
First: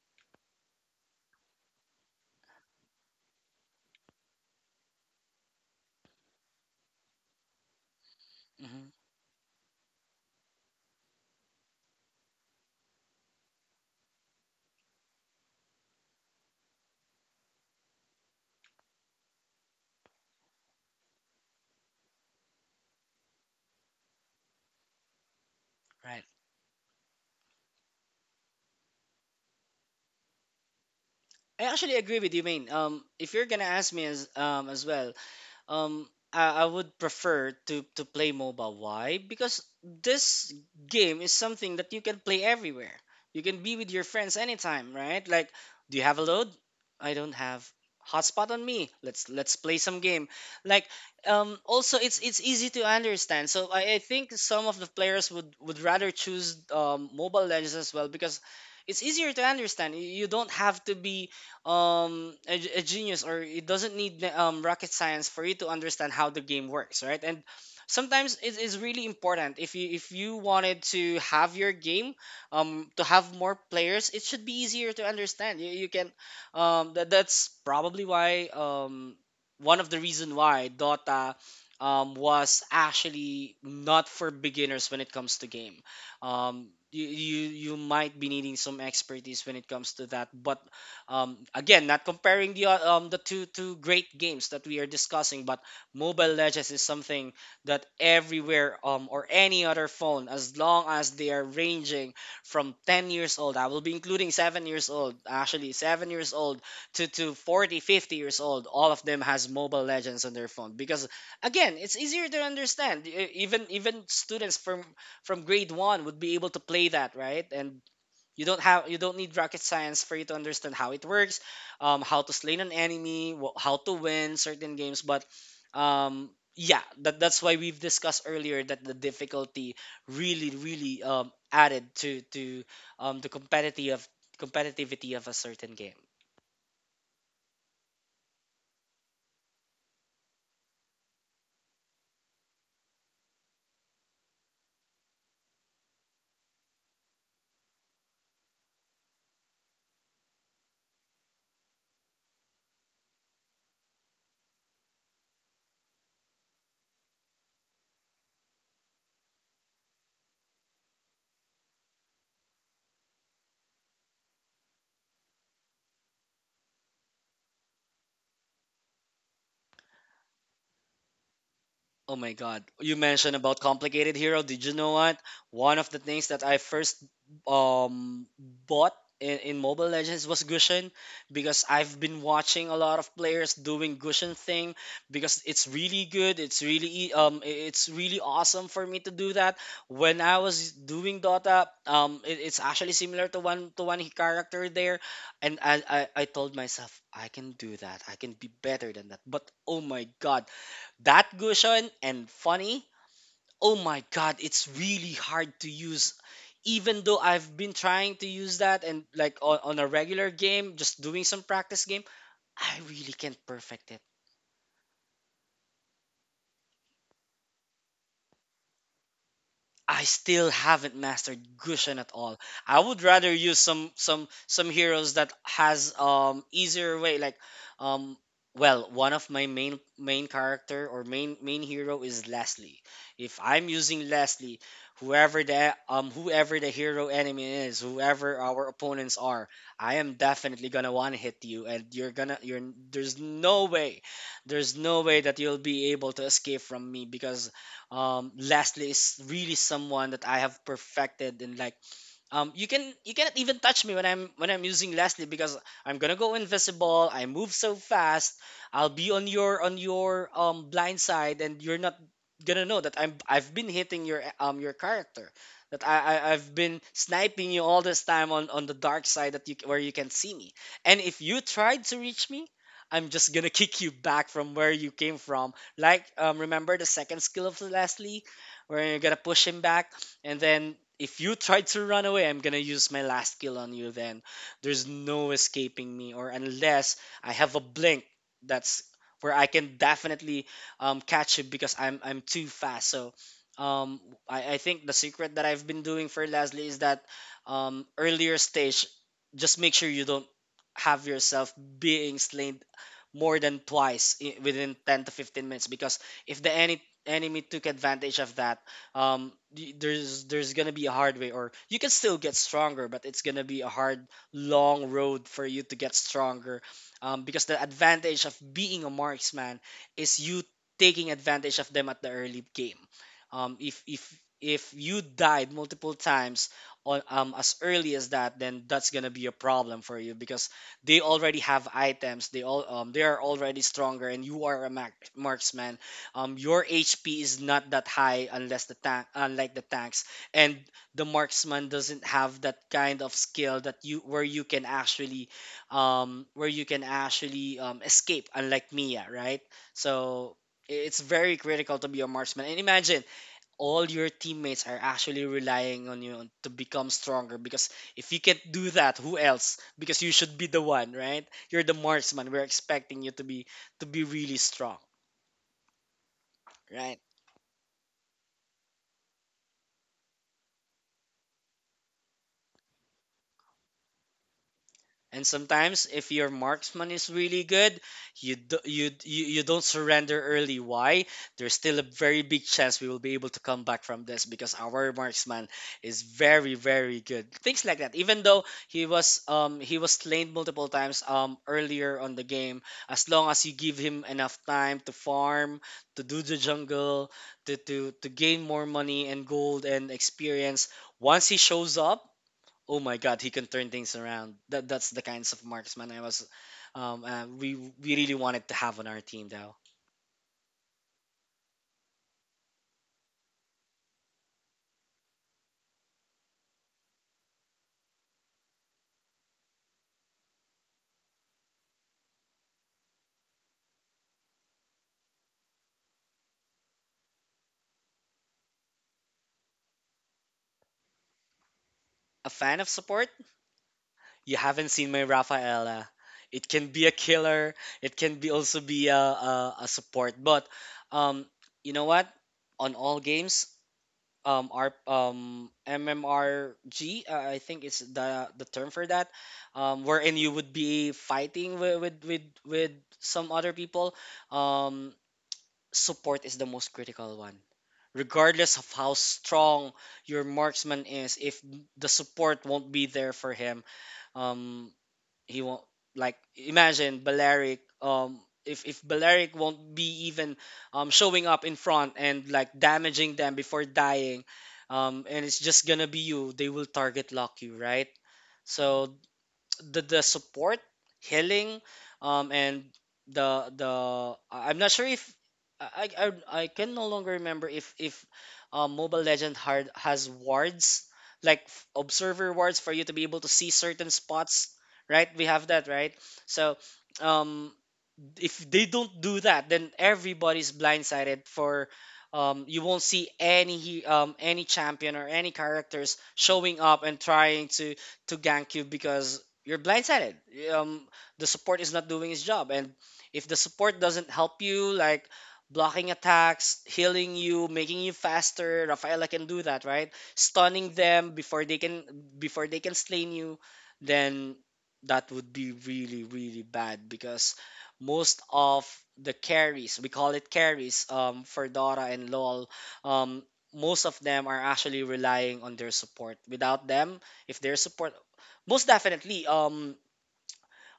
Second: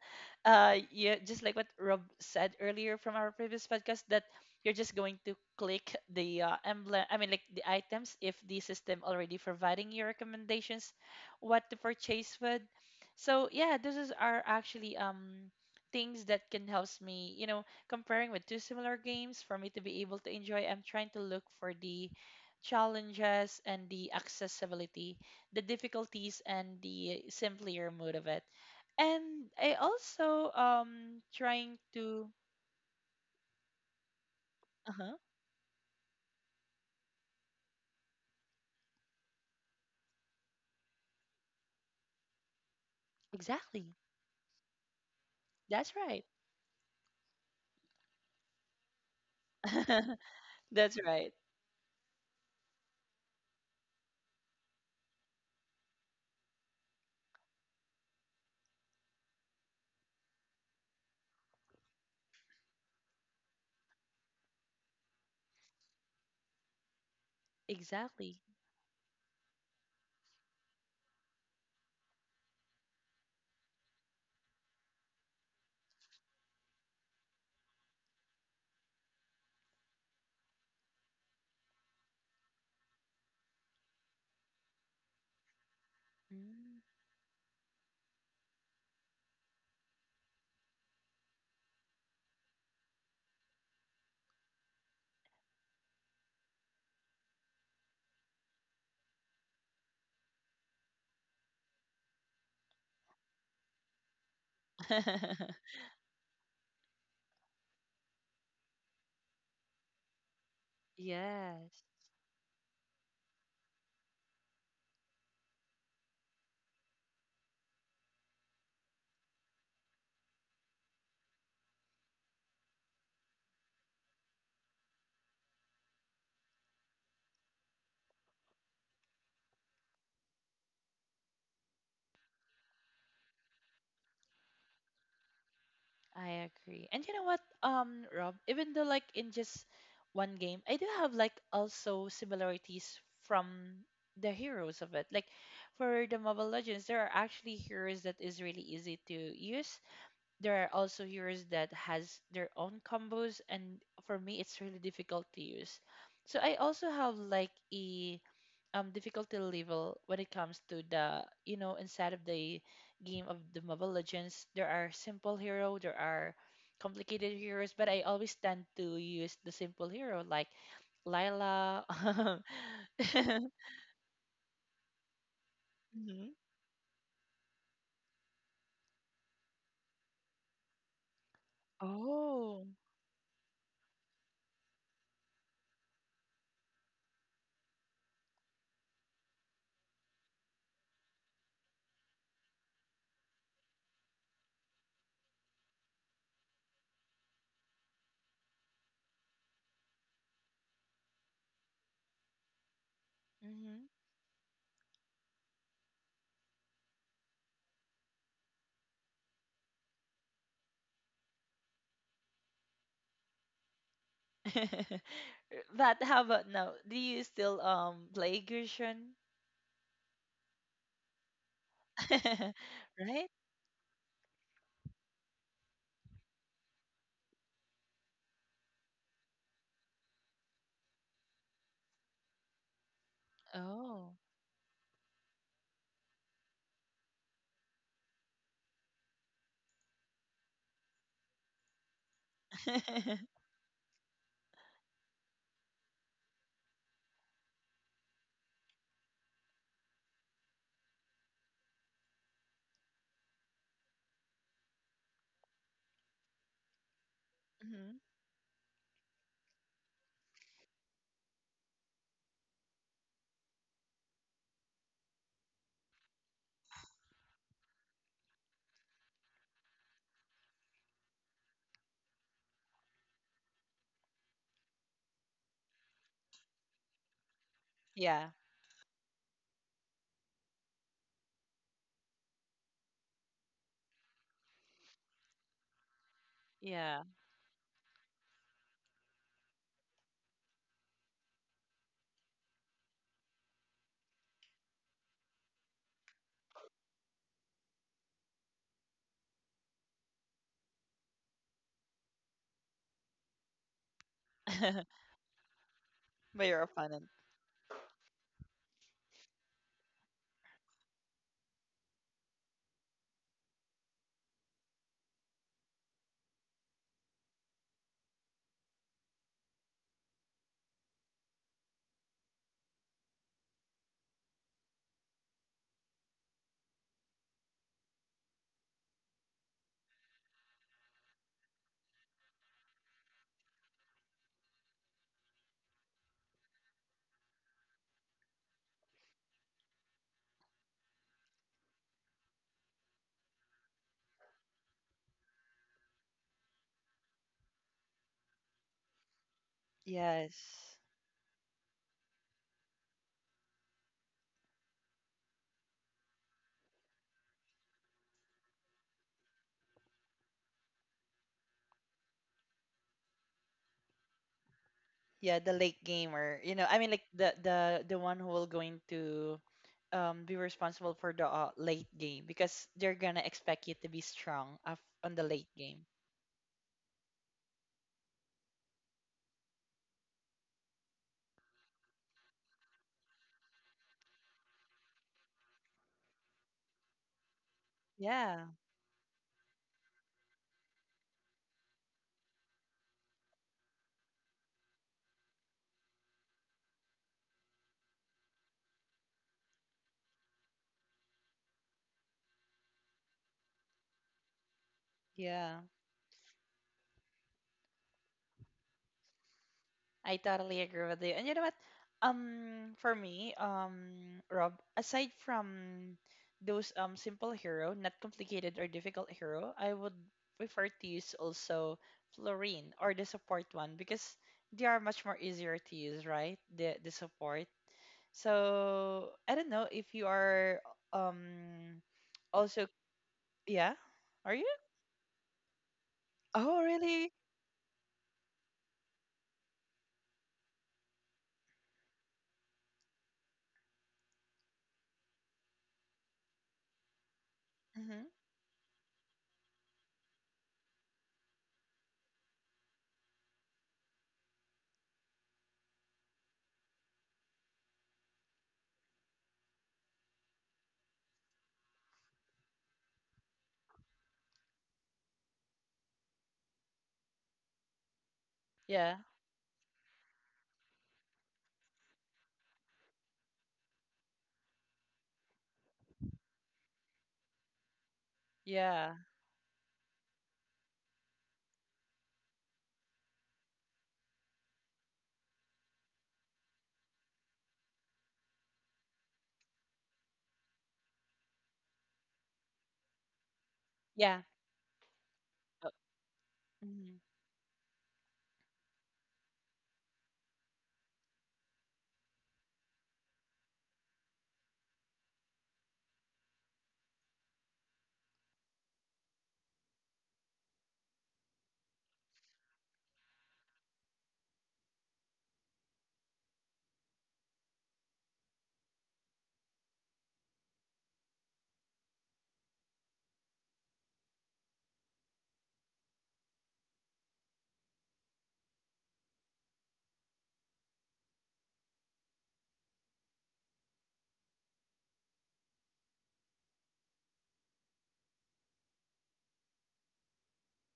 [SPEAKER 1] uh, yeah, just like what Rob said earlier from our previous podcast, that you're just going to click the uh, emblem, I mean like the items, if the
[SPEAKER 2] hmm
[SPEAKER 1] system already providing you recommendations what to purchase with. So yeah, this is are actually um things that can help me, you know, comparing with two similar games for me to be able to enjoy. I'm trying to look for the challenges and the accessibility, the
[SPEAKER 2] right.
[SPEAKER 1] difficulties and the simpler mode of it. And I also um
[SPEAKER 2] I
[SPEAKER 1] trying
[SPEAKER 2] actually agree
[SPEAKER 1] to
[SPEAKER 2] with you, Main. Um if you're gonna ask me as, um as well,
[SPEAKER 1] uh-huh
[SPEAKER 2] um I, I would prefer to to play mobile. Why? Because this game is something that you can play everywhere. You can be with
[SPEAKER 1] exactly.
[SPEAKER 2] your friends anytime, right? Like,
[SPEAKER 1] That's
[SPEAKER 2] do you have a
[SPEAKER 1] right.
[SPEAKER 2] load? I don't have hotspot on me. Let's let's play some game. Like,
[SPEAKER 1] That's right.
[SPEAKER 2] um, also it's it's easy to understand. So I, I think some of the players would would rather choose, um, mobile legends as well because it's easier to understand. You you don't have to be, um a, g- a genius, or it doesn't need um rocket science for you to understand how the game works, right? And sometimes
[SPEAKER 1] Exactly.
[SPEAKER 2] it is really important if you if you wanted to have your game, um to have more players it should be easier to understand. you, you can um that, that's probably why, um one of the reason why dota, um, was actually not for beginners when it comes to game. um
[SPEAKER 1] Mm.
[SPEAKER 2] you, you you might be needing some expertise when it comes to that. But, um, again, not comparing the o- um, the two two great games that we are discussing, but Mobile Legends is something that everywhere, um, or any other phone, as long as they are ranging from ten years old, I will be including seven years old, actually seven years old to, to forty fifty years old, all of them has Mobile Legends on their phone because again,
[SPEAKER 1] Yes,
[SPEAKER 2] it's easier to understand. E- Even even students from from grade one would be able to play that, right? And you don't have you don't need rocket science for you to understand how it works, um, how to slay an enemy, wh- how to win certain games. But, um, yeah, that, that's why we've discussed earlier that the difficulty really really, um, added to to um, the competitive competitivity of a certain game.
[SPEAKER 1] I agree. And you know what, um, Rob, even though like in just one game, I do have like also similarities from the heroes of it. Like for the Mobile Legends, there are actually heroes that is really easy to use. There are also heroes that has their own combos, and for me it's really difficult to use. So I also have like a um difficulty level when it comes to the, you know, inside of the game of the Mobile Legends. There are simple hero, there are complicated heroes, but I always tend to use the simple hero like Lila.
[SPEAKER 2] Oh my god. You mentioned about complicated hero. Did you know what? One of the things
[SPEAKER 1] Mhm.
[SPEAKER 2] that I first um bought in, in Mobile Legends was Gushin, because I've been
[SPEAKER 1] Oh,
[SPEAKER 2] watching a lot of players doing Gushin thing because it's really good. It's really ea- um i- it's really awesome for me to do that. When I was doing Dota, um it, it's actually similar to one to one character there, and I, I I told myself I can do that. I can be better than that. But oh my god, that gushon and funny, oh
[SPEAKER 1] mhm.
[SPEAKER 2] my god, it's really hard to use, even though I've been trying to use that. And like, on, on a regular game, just doing some practice game, I really can't perfect it.
[SPEAKER 1] But how about now? Do you still um play Gershon?
[SPEAKER 2] I still haven't mastered Gushen at all. I would
[SPEAKER 1] Right?
[SPEAKER 2] rather use some some some heroes that has um easier way like, um well, one of my main main character or main main hero is Leslie. If I'm using
[SPEAKER 1] Oh.
[SPEAKER 2] Leslie, whoever the um whoever the hero enemy is, whoever our opponents are, I am definitely gonna one hit you and you're gonna you're there's no way there's no way that you'll be able to escape from me, because, um, Lastly is really someone that I have perfected in. Like, um, you can you cannot even touch me when I'm when I'm using Leslie, because I'm gonna go invisible. I move so
[SPEAKER 1] Mhm.
[SPEAKER 2] fast. I'll be on your on your um blind side, and you're not gonna know that I'm I've been hitting your um your character, that I, I I've been sniping you all this time on on the dark side that you c- where you can see me. And if you tried to reach me, I'm just gonna kick you back from where you came from. Like um remember the second skill of Leslie,
[SPEAKER 1] Yeah.
[SPEAKER 2] where you're gonna push him back. And then if you try to run away, I'm gonna use my last skill on you then. There's no escaping me, or unless
[SPEAKER 1] Yeah.
[SPEAKER 2] I have a blink that's where I can definitely um, catch you because I'm I'm too fast. So um, I, I think the secret that I've been doing for Leslie is that um, earlier stage, just make sure you don't have yourself being slain more than twice i- within ten to fifteen minutes, because if
[SPEAKER 1] By
[SPEAKER 2] the
[SPEAKER 1] your
[SPEAKER 2] any
[SPEAKER 1] opponent.
[SPEAKER 2] enemy took advantage of that, um y- there's there's gonna be a hard way, or you can still get stronger but it's gonna be a hard long road for you to get stronger, um, because the advantage of being a marksman is you taking advantage of them at the early game. Um, if if if you died multiple times on um, as early as that, then that's gonna be a problem for you because they already have items, they all um, they are already stronger, and you are a mark- marksman. Um your H P is not that high, unless the tank, unlike the tanks. And the marksman doesn't have that kind of skill that you where you can actually um where you can actually um, escape, unlike Mia, right? So
[SPEAKER 1] Yes.
[SPEAKER 2] i- it's very critical to be a marksman, and imagine all your teammates are actually relying on you to become stronger. Because if you can't do that, who else? Because you should be the one, right? You're the marksman. We're expecting you to be to be really strong,
[SPEAKER 1] Yeah, the late gamer. You know, I mean,
[SPEAKER 2] right?
[SPEAKER 1] like the the the one who will going to um be responsible for the uh, late game because they're gonna expect you to be strong af- on the
[SPEAKER 2] And
[SPEAKER 1] late game.
[SPEAKER 2] sometimes, if your marksman is really good, you do, you, you you don't surrender early. Why? There's still a very big chance we will be able to come back from this, because our marksman is very very good. Things like that. Even though
[SPEAKER 1] Yeah.
[SPEAKER 2] he was um he was slain multiple times um earlier on the game, as long as you give him enough time to farm, to do the jungle, to to to gain more money and gold and experience. Once he shows up, oh my god, he can turn things around. That that's the kinds of
[SPEAKER 1] Yeah.
[SPEAKER 2] marksman i was um uh, we we really wanted to have on our team, though.
[SPEAKER 1] I totally agree with you. And you know what? Um, for me, um, Rob, aside from those um simple hero, not complicated or difficult hero, I would prefer to use also Florine or the support one, because they are much more easier to use, right? The the support. So I don't know if you are um
[SPEAKER 2] A fan
[SPEAKER 1] also,
[SPEAKER 2] of support?
[SPEAKER 1] yeah, are
[SPEAKER 2] You
[SPEAKER 1] you?
[SPEAKER 2] haven't seen my Rafaela. It
[SPEAKER 1] Oh
[SPEAKER 2] can be a
[SPEAKER 1] really?
[SPEAKER 2] killer. It can be also be a, a, a support. But um you know what, on all games, um our um mmrg, uh, I think it's
[SPEAKER 1] Mm-hmm.
[SPEAKER 2] the the term for that, um wherein you would be fighting with with with, with some other people. um Support is the most critical one. Regardless of how strong your marksman is, if the support won't be there for him, um, he won't, like, imagine Balearic. Um, if if
[SPEAKER 1] Yeah,
[SPEAKER 2] Balearic won't be even um, showing up in front and like damaging them before dying, um, and it's just gonna be you, they will target lock you, right?
[SPEAKER 1] yeah,
[SPEAKER 2] So the the support, healing, um, and the the I- I'm not sure if I I, I I can no longer remember if if um, Mobile Legend hard has wards, like f- observer wards, for you to be able to see certain
[SPEAKER 1] yeah.
[SPEAKER 2] spots. Right, we have that,
[SPEAKER 1] Oh,
[SPEAKER 2] right? So,
[SPEAKER 1] mhm.
[SPEAKER 2] um, if they don't do that, then everybody's blindsided for um, you won't see any he- um, any champion or any characters showing up and trying to to gank you because you're blindsided. Um, the support is not doing his job, and if the support doesn't help you, like blocking attacks, healing you, making you faster, Rafaela can do that, right? Stunning them before they can before they can slay you, then that would be really really bad, because most of the carries, we call it carries, um, for Dora and LOL, um, most of them are actually relying on their support. Without them, if their support, most definitely, um,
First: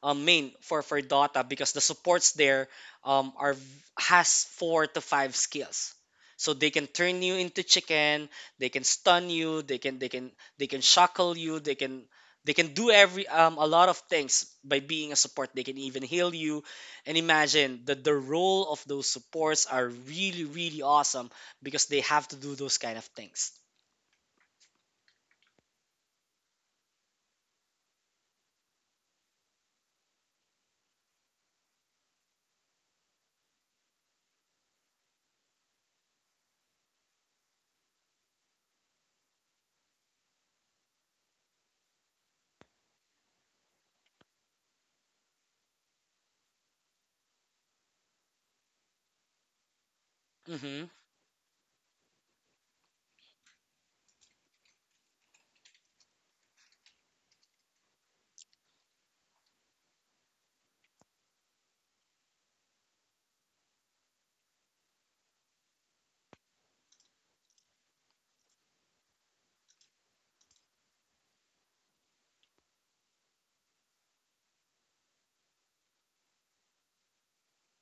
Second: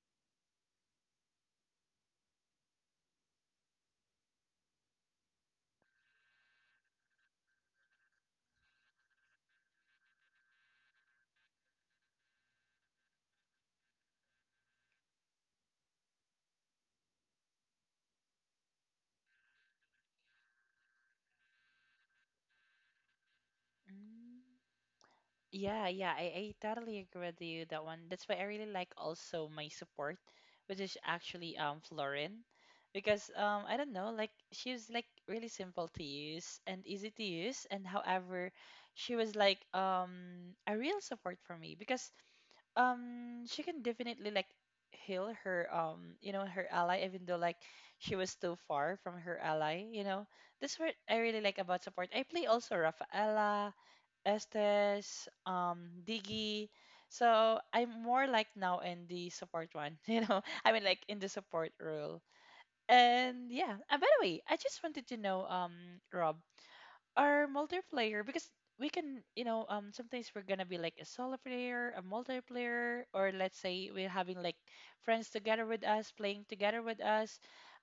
[SPEAKER 2] um, main for for Dota, because the supports there um, are v- has four to five skills. So they can turn you into chicken, they can stun you, they can they can they can shackle you, they can they can do every um, a lot of things by being a support. They can even heal you. And imagine that the role of those supports are really really awesome because they have to do those kind of things.
[SPEAKER 1] mm Yeah, yeah, I, I totally agree with you that one. That's why I really like also my support, which is actually um Florin, because um I don't know, like she's like really simple to use and easy to use, and however, she was like um a real support for me because um she can definitely like heal her um you know, her ally, even though like she was too far from her ally, you know. That's
[SPEAKER 2] Mm-hmm.
[SPEAKER 1] what I really like about support. I play also Rafaela, Estes, um, Diggy. So I'm more like now in the support one, you know. I mean, like in the support role. And yeah. And by the way, I just wanted to know, um, Rob, our multiplayer. Because we can you know um sometimes we're gonna be like a solo player, a multiplayer, or let's say we're having like friends together with us, playing together with us.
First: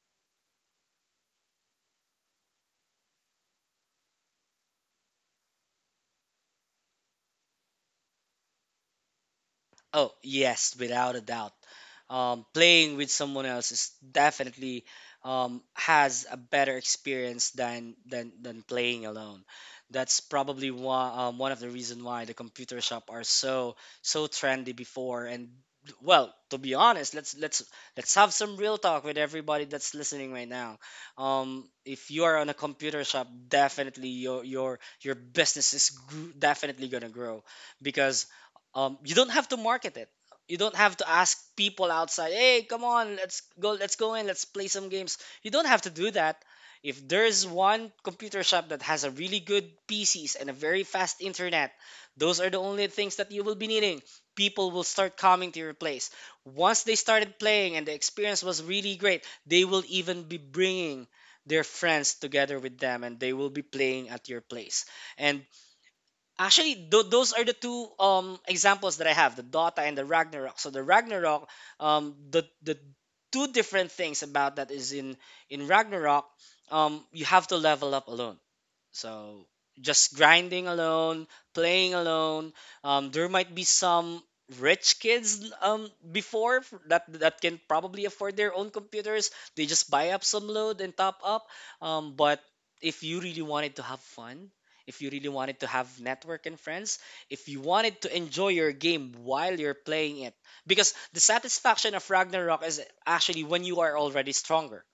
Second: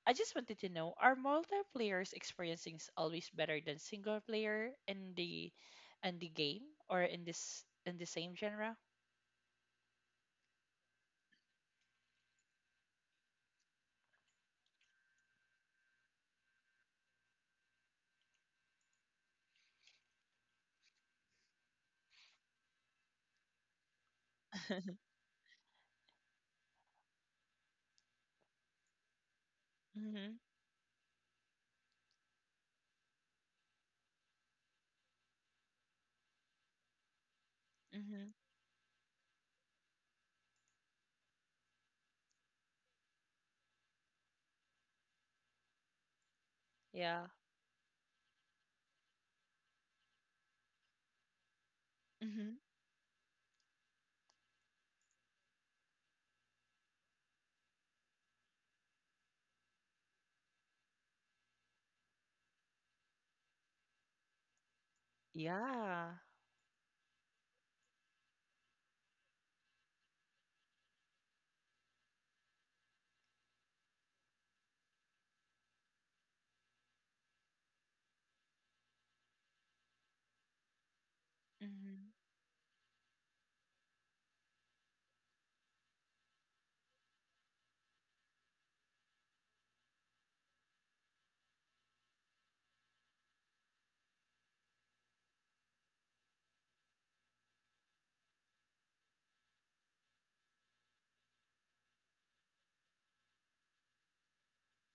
[SPEAKER 1] I just wanted to know, are multiplayers experiencing is always better than single player in the in the game, or in this, in the same genre?
[SPEAKER 2] Oh, yes, without a doubt. Um, playing with someone else is definitely um, has a better experience than than than playing alone. That's probably one um, one of the reason why the computer shop are so so trendy before. And well, to be honest, let's let's let's have some real talk with everybody that's listening
[SPEAKER 1] Mm-hmm.
[SPEAKER 2] right now. Um, if you are on a computer shop, definitely your your your business is gr- definitely gonna grow
[SPEAKER 1] Mm-hmm.
[SPEAKER 2] because um, you don't have to market it. You don't have to ask people outside, "Hey, come on, let's go, let's go in, let's play some games." You don't have to do that. If
[SPEAKER 1] Yeah.
[SPEAKER 2] there's one computer shop that has a really good P Cs and a very fast internet, those are
[SPEAKER 1] Mm-hmm.
[SPEAKER 2] the only things that you will be needing. People will start coming to your place. Once they started playing and the experience was really great, they will even be bringing their friends together with them and they will be playing at your place. And
[SPEAKER 1] Yeah.
[SPEAKER 2] actually, tho- those are the two um examples that I have, the Dota and the Ragnarok. So the Ragnarok, um, the the two different things about that is in in Ragnarok, um, you have to level up alone. So just grinding alone, playing
[SPEAKER 1] Mm-hmm.
[SPEAKER 2] alone. Um, there might be some rich kids um before f- that that can probably afford their own computers. They just buy up some load and top up. Um, but if you really wanted to have fun, if you really wanted to have network and friends, if you wanted to enjoy your game while you're playing it, because the satisfaction of Ragnarok is actually when you are already stronger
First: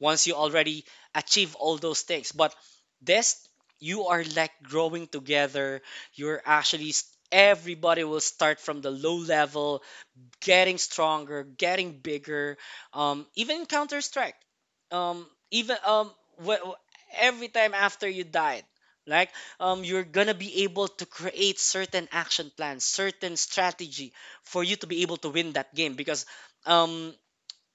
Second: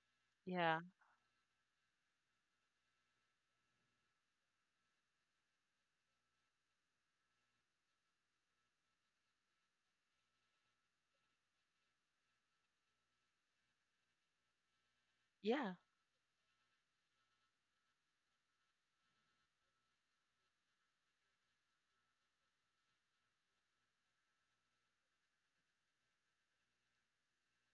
[SPEAKER 2] once you
[SPEAKER 1] Yeah,
[SPEAKER 2] already achieve all those things. But this, you are like growing together. You're actually, s- everybody will start from the low level, getting stronger, getting bigger. Um, even in Counter Strike, um,
[SPEAKER 1] yeah,
[SPEAKER 2] even um, wh- wh- every time after you died, like um, you're gonna be able to create certain action plans, certain strategy for you to be able to win that game, because um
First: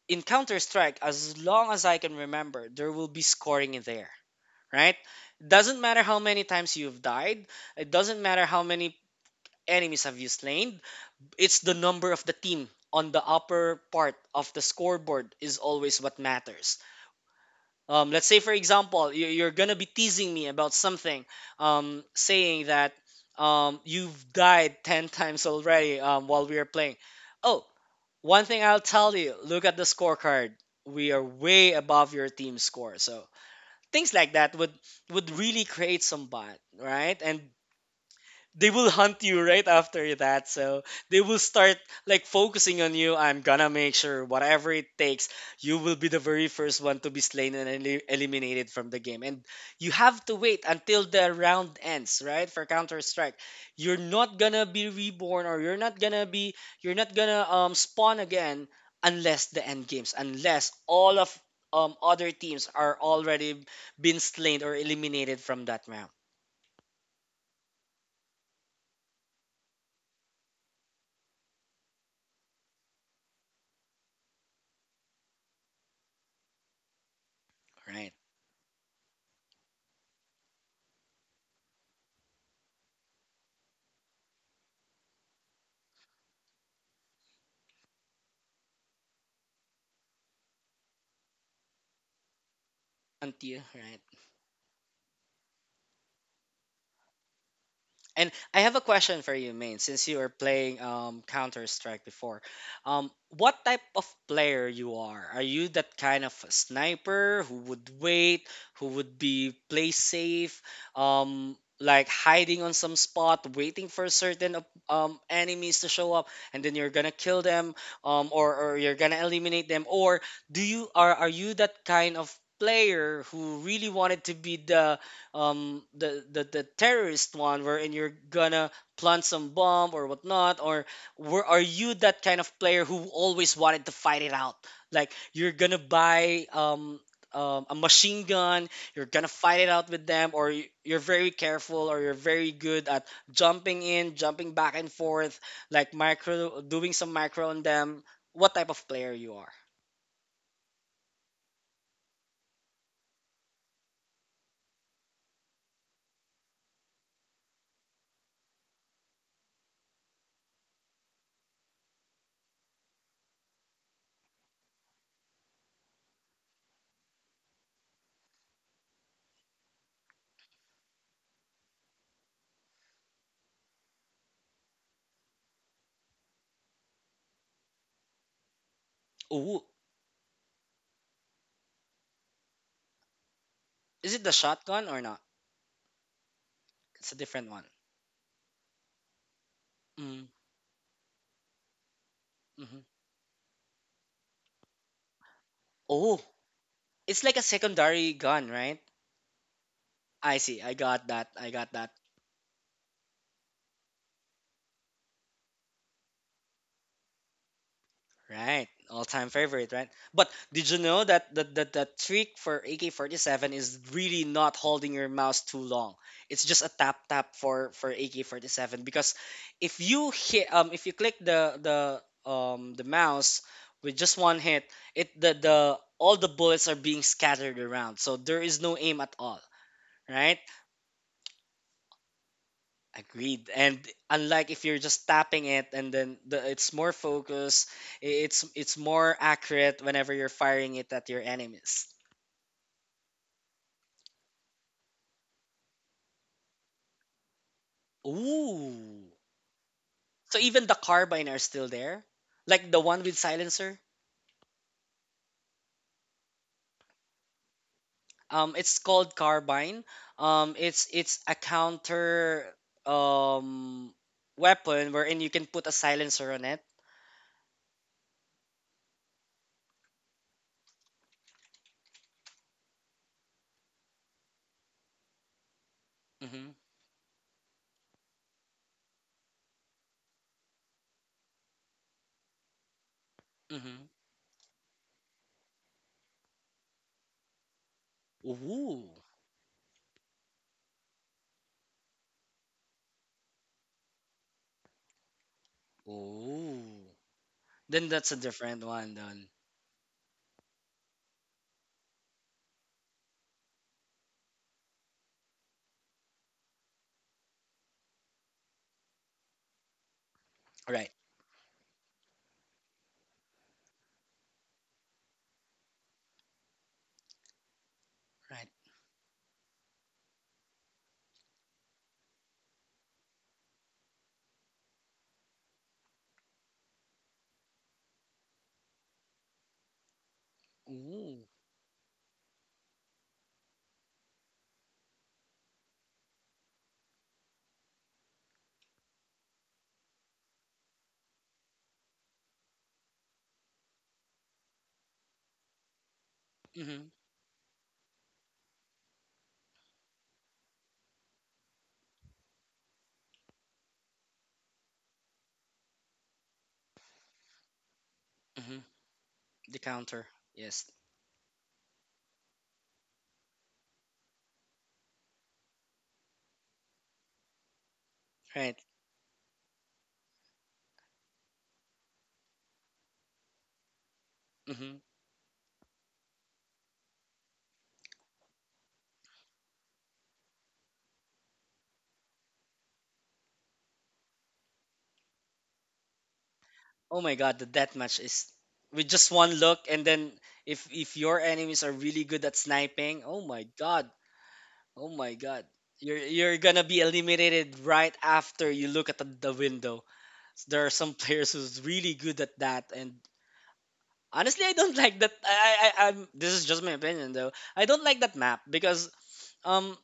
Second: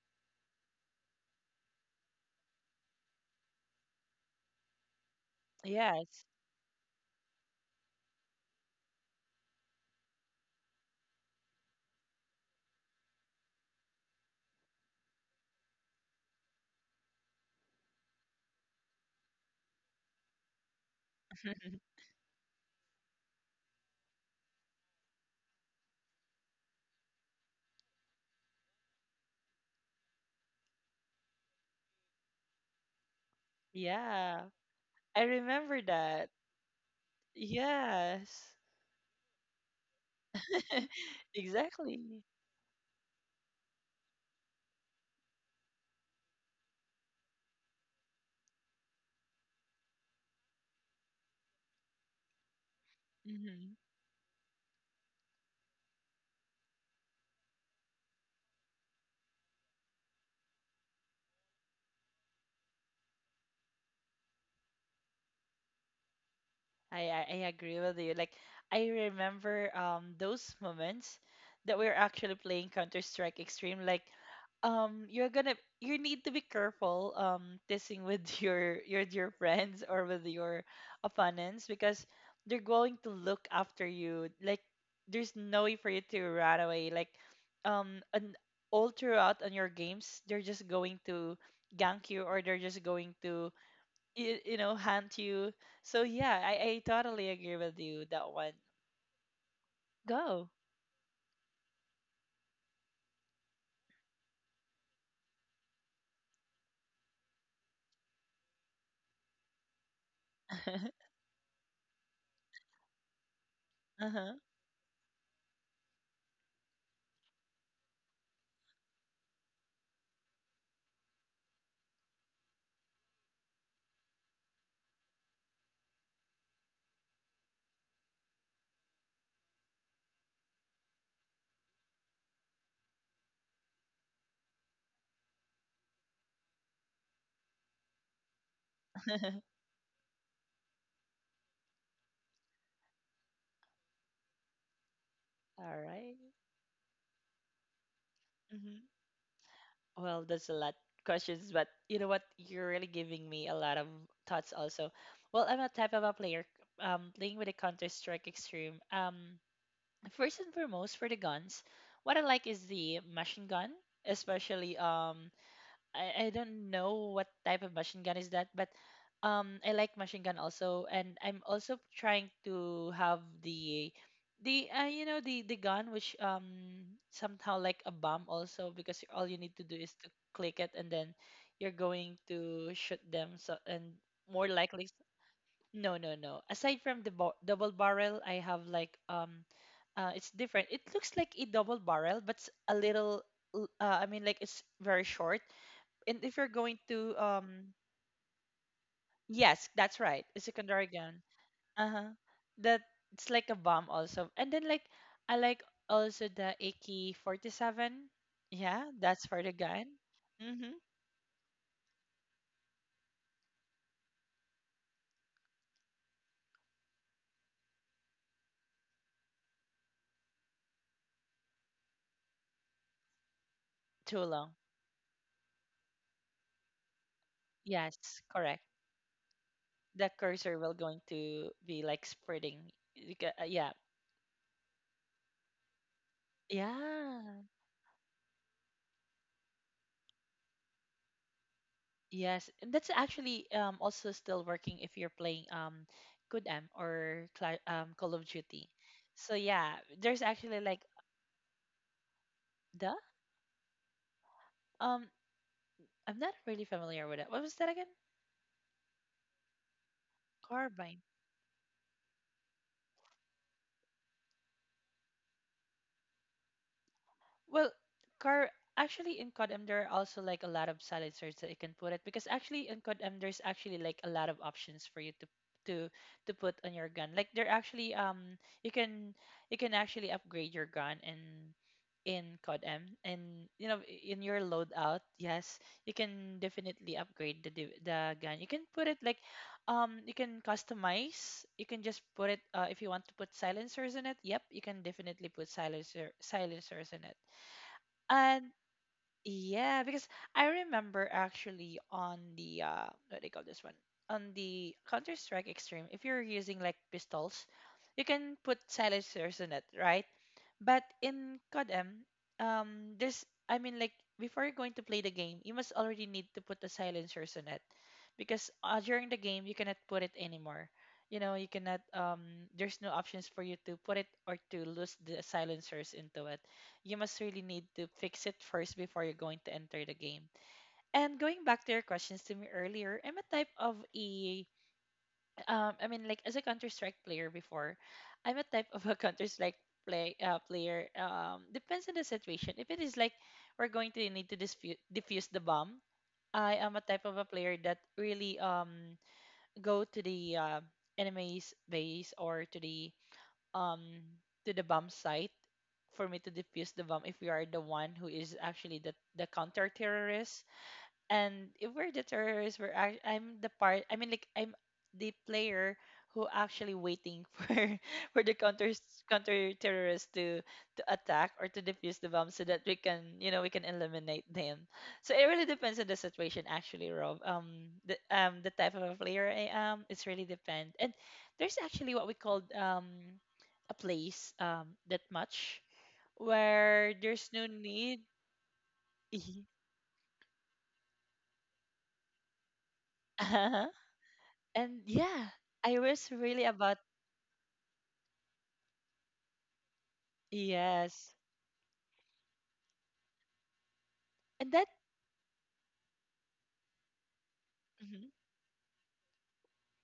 [SPEAKER 2] in Counter Strike, as long as I can remember, there will be scoring in there, right? Doesn't matter how
[SPEAKER 1] yes.
[SPEAKER 2] many times you've died, it doesn't matter how many enemies have you slain, it's the number of the team on the upper part of the scoreboard is always what matters. Um, let's say, for example, you- you're gonna be teasing me about something, um, saying that um, you've died ten times already um, while we are playing. Oh, one thing I'll tell you, look at the scorecard. We are way above your team's score. So things like
[SPEAKER 1] Yeah,
[SPEAKER 2] that would
[SPEAKER 1] I
[SPEAKER 2] would really
[SPEAKER 1] remember
[SPEAKER 2] create some
[SPEAKER 1] that.
[SPEAKER 2] bond, right? And
[SPEAKER 1] Yes.
[SPEAKER 2] they will hunt you right after that. So they will start
[SPEAKER 1] Exactly.
[SPEAKER 2] like focusing on you. I'm gonna make sure whatever it takes, you will be the very first one to be slain and eli- eliminated from the game. And you have to wait until the round ends, right? For Counter Strike,
[SPEAKER 1] Hmm.
[SPEAKER 2] you're not gonna be reborn or you're not gonna be you're not gonna um spawn again unless the end games, unless all of um other teams are already been slain or eliminated from that round,
[SPEAKER 1] I, I I agree with you. Like, I remember um those moments that we were actually playing Counter Strike Extreme. Like, um you're gonna, you need to be careful um testing
[SPEAKER 2] right?
[SPEAKER 1] with your your your friends or with your opponents, because they're going to look after you. Like, there's no way for you to run away. Like, um and all throughout on your games, they're just going to gank you, or they're just going to,
[SPEAKER 2] Until right.
[SPEAKER 1] you, you know haunt you. So yeah, I, I totally agree with you
[SPEAKER 2] And
[SPEAKER 1] that one.
[SPEAKER 2] I have a question for you, Main, since you were
[SPEAKER 1] Go.
[SPEAKER 2] playing um, Counter Strike before. Um, what type of player you are? Are you that kind of sniper who would wait, who would be play safe, um, like hiding on some spot, waiting for
[SPEAKER 1] Uh-huh.
[SPEAKER 2] certain op- um, enemies to show up, and then you're gonna kill them, um, or, or you're gonna eliminate them? Or do you are are you that kind of player who really wanted to be the um the, the the terrorist one wherein you're gonna plant some bomb or whatnot, or were are you that kind of player who always wanted to fight it out, like you're gonna buy um um, a machine gun, you're gonna fight it out with them, or y- you're very careful or you're very good at jumping in jumping back and forth
[SPEAKER 1] All
[SPEAKER 2] like
[SPEAKER 1] right.
[SPEAKER 2] micro doing some micro on them. What type of
[SPEAKER 1] Mm-hmm.
[SPEAKER 2] player you are?
[SPEAKER 1] Well, that's a lot questions, but you know what, you're really giving me a lot of thoughts also. Well, I'm a type of a player, um playing with the Counter Strike Extreme. Um first and foremost, for the guns, what I like is the machine gun. Especially um I, I don't know what type of machine gun is that, but um I like machine gun also, and I'm also trying to have the the uh, you know the the gun which um somehow like a bomb also, because all you need
[SPEAKER 2] Oh,
[SPEAKER 1] to do is to click it and then you're going to shoot them. So, and
[SPEAKER 2] is it the
[SPEAKER 1] more likely,
[SPEAKER 2] shotgun or not?
[SPEAKER 1] no no no aside from
[SPEAKER 2] It's
[SPEAKER 1] the
[SPEAKER 2] a
[SPEAKER 1] bo-
[SPEAKER 2] different one.
[SPEAKER 1] double barrel, I have like um uh
[SPEAKER 2] Mm,
[SPEAKER 1] it's different. It looks like a double barrel, but it's a
[SPEAKER 2] mm-hmm.
[SPEAKER 1] little l- uh, I mean, like, it's very short. And
[SPEAKER 2] Oh,
[SPEAKER 1] if you're going to
[SPEAKER 2] it's like a
[SPEAKER 1] um
[SPEAKER 2] secondary gun, right?
[SPEAKER 1] yes, that's right,
[SPEAKER 2] I
[SPEAKER 1] a
[SPEAKER 2] see. I
[SPEAKER 1] secondary
[SPEAKER 2] got
[SPEAKER 1] gun.
[SPEAKER 2] that. I got that.
[SPEAKER 1] Uh-huh. That, it's like a bomb also. And then like, I like also the A K forty-seven.
[SPEAKER 2] Right.
[SPEAKER 1] Yeah, that's
[SPEAKER 2] All-time
[SPEAKER 1] for the
[SPEAKER 2] favorite,
[SPEAKER 1] gun.
[SPEAKER 2] right? But did
[SPEAKER 1] Mm-hmm.
[SPEAKER 2] you know that the, the, the trick for A K forty-seven is really not holding your mouse too long. It's just a tap tap for for A K forty-seven because if you hit um if you click the the um the mouse with just
[SPEAKER 1] Too
[SPEAKER 2] one
[SPEAKER 1] long.
[SPEAKER 2] hit, it the the all the bullets are being scattered around. So
[SPEAKER 1] Yes,
[SPEAKER 2] there is
[SPEAKER 1] correct.
[SPEAKER 2] no aim at all,
[SPEAKER 1] The
[SPEAKER 2] right?
[SPEAKER 1] cursor will going to be like spreading. You ca- uh,
[SPEAKER 2] Agreed.
[SPEAKER 1] Yeah.
[SPEAKER 2] And unlike if you're just tapping it and then the, it's more
[SPEAKER 1] Yeah.
[SPEAKER 2] focused, i- it's it's more accurate whenever you're firing it at your enemies.
[SPEAKER 1] Yes. And that's actually um also still working if you're playing um Good M or Cla- um Call of Duty.
[SPEAKER 2] Ooh.
[SPEAKER 1] So yeah, there's
[SPEAKER 2] So
[SPEAKER 1] actually
[SPEAKER 2] even the
[SPEAKER 1] like,
[SPEAKER 2] carbine are still there? Like the
[SPEAKER 1] the?
[SPEAKER 2] one with silencer?
[SPEAKER 1] Um, I'm not really familiar with it. What was that again?
[SPEAKER 2] Um it's called carbine. Um it's
[SPEAKER 1] Carbine.
[SPEAKER 2] it's a counter um weapon wherein you can put a silencer on it.
[SPEAKER 1] Well, car actually in C O D M there are also like a lot of salad search that you can put it, because actually in C O D M there's actually like a lot of options for you to to to
[SPEAKER 2] Mhm.
[SPEAKER 1] put on your gun. Like, they're actually um you can, you can actually upgrade your gun in in C O D M, and you know,
[SPEAKER 2] Mhm.
[SPEAKER 1] in your loadout, yes, you can definitely upgrade the div- the gun. You can put
[SPEAKER 2] Ooh.
[SPEAKER 1] it like um you can customize. You can just put it, uh, if you want to put silencers in it. Yep, you can definitely put silencer
[SPEAKER 2] Ooh.
[SPEAKER 1] silencers in it.
[SPEAKER 2] Then that's a
[SPEAKER 1] And
[SPEAKER 2] different one then.
[SPEAKER 1] yeah, because I remember actually on the uh what do they call this one? On the Counter Strike Extreme, if you're using like pistols, you can put silencers in it, right? But
[SPEAKER 2] Right.
[SPEAKER 1] in C O D M, um there's, I mean, like, before you're going to play the game, you must already need to put the silencers in it.
[SPEAKER 2] Right.
[SPEAKER 1] Because uh, during the game you cannot put it anymore. You know, you cannot um there's no options for you to put it or to lose the silencers into it. You must really need to fix it first before you're going to enter the game. And
[SPEAKER 2] Ooh.
[SPEAKER 1] going back to your questions to me earlier, I'm a type of a um I mean, like, as a Counter Strike player before, I'm a type of a Counter Strike play uh, player. Um depends on the situation. If it is like we're going to need to dispute diffuse the bomb, I am a
[SPEAKER 2] Hmm.
[SPEAKER 1] type of a player that really um go to the uh, enemy's base, or to the um to the bomb site, for me to defuse the bomb, if we are the one who is
[SPEAKER 2] Hmm.
[SPEAKER 1] actually the the
[SPEAKER 2] The
[SPEAKER 1] counter
[SPEAKER 2] counter.
[SPEAKER 1] terrorist.
[SPEAKER 2] Yes.
[SPEAKER 1] And if we're the terrorists, we're act- I'm the part. I mean, like, I'm the player who actually waiting for for the
[SPEAKER 2] Right.
[SPEAKER 1] counter counter terrorists to to attack or to defuse the bomb, so that we can, you know, we can eliminate them.
[SPEAKER 2] Hmm.
[SPEAKER 1] So it really depends on the situation, actually, Rob. Um, the um the type of a player I am, it's really depend. And there's actually what we call um a place um that much, where
[SPEAKER 2] Oh my
[SPEAKER 1] there's
[SPEAKER 2] god,
[SPEAKER 1] no
[SPEAKER 2] the death match
[SPEAKER 1] need.
[SPEAKER 2] is with just one look, and then if if your enemies are really good at sniping, oh my
[SPEAKER 1] Uh-huh.
[SPEAKER 2] god,
[SPEAKER 1] And
[SPEAKER 2] oh my
[SPEAKER 1] yeah,
[SPEAKER 2] god,
[SPEAKER 1] I
[SPEAKER 2] you're
[SPEAKER 1] was
[SPEAKER 2] you're
[SPEAKER 1] really
[SPEAKER 2] gonna
[SPEAKER 1] about,
[SPEAKER 2] be eliminated right after you look at the, the window. There are some
[SPEAKER 1] yes.
[SPEAKER 2] players who's really good at that, and honestly, I
[SPEAKER 1] And that,
[SPEAKER 2] don't like that. I, I I- I'm this is just my opinion though. I don't like
[SPEAKER 1] mhm,
[SPEAKER 2] that map because um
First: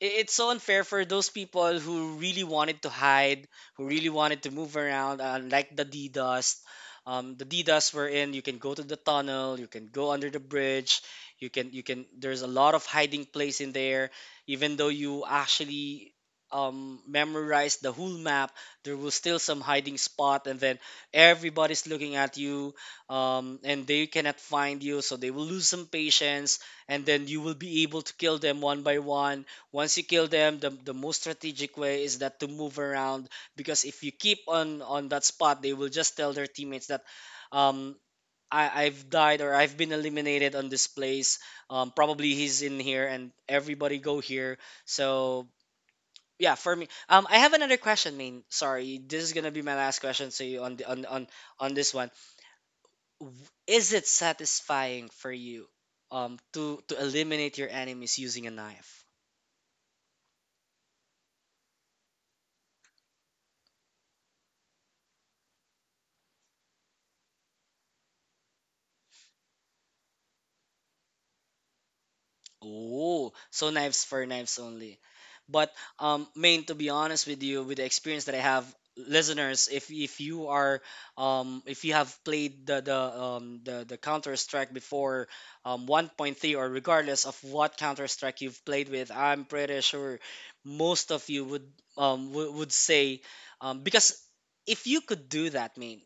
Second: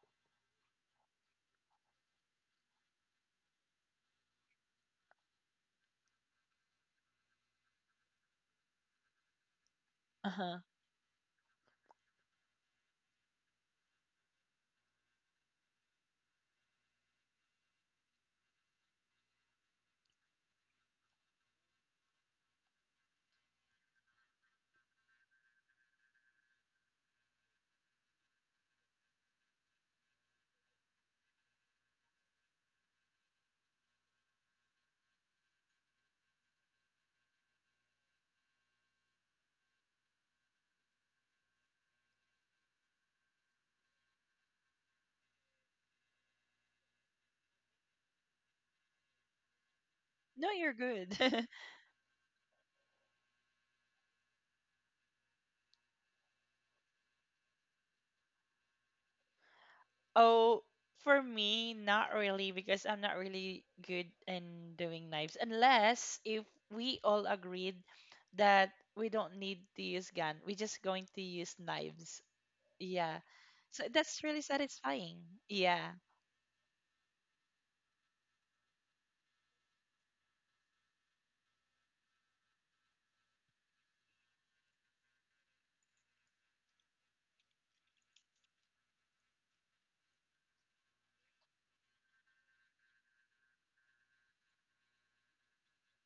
[SPEAKER 2] it's so unfair for those people who really wanted to hide, who really wanted to move around, uh, like the D dust. Um, the D dust wherein you can go to the tunnel, you can go under the
[SPEAKER 1] uh-huh.
[SPEAKER 2] bridge, you can you can. There's a lot of hiding place in there. Even though you actually um, memorize the whole map, there will still some hiding spot, and then everybody's looking at you, um, and they cannot find you, so they will lose some patience and then you will be able to kill them one by one once you kill them the, the most strategic way is that to move around because if you keep on on that spot they will just tell their teammates that um I, I've died or I've been eliminated on this place. Um, probably he's in here and everybody go here. So yeah, for me, um, I have another question. Main, sorry, this is gonna be my last question. So
[SPEAKER 1] No,
[SPEAKER 2] you
[SPEAKER 1] you're
[SPEAKER 2] on the, on
[SPEAKER 1] good.
[SPEAKER 2] on on this one, W- is it satisfying for you, um, to to eliminate your enemies using a knife?
[SPEAKER 1] Oh, for me, not really, because I'm not really good in doing knives, unless if we all agreed that we don't need to use gun. We're just going to use knives. Yeah.
[SPEAKER 2] Oh, so
[SPEAKER 1] So
[SPEAKER 2] knives
[SPEAKER 1] that's
[SPEAKER 2] for
[SPEAKER 1] really
[SPEAKER 2] knives only.
[SPEAKER 1] satisfying.
[SPEAKER 2] But
[SPEAKER 1] Yeah.
[SPEAKER 2] um, main, to be honest with you, with the experience that I have, listeners, if if you are um if you have played the the um the the Counter Strike before um one point three or regardless of what Counter Strike you've played with, I'm pretty sure most of you would um w- would say um because if you could do that, main,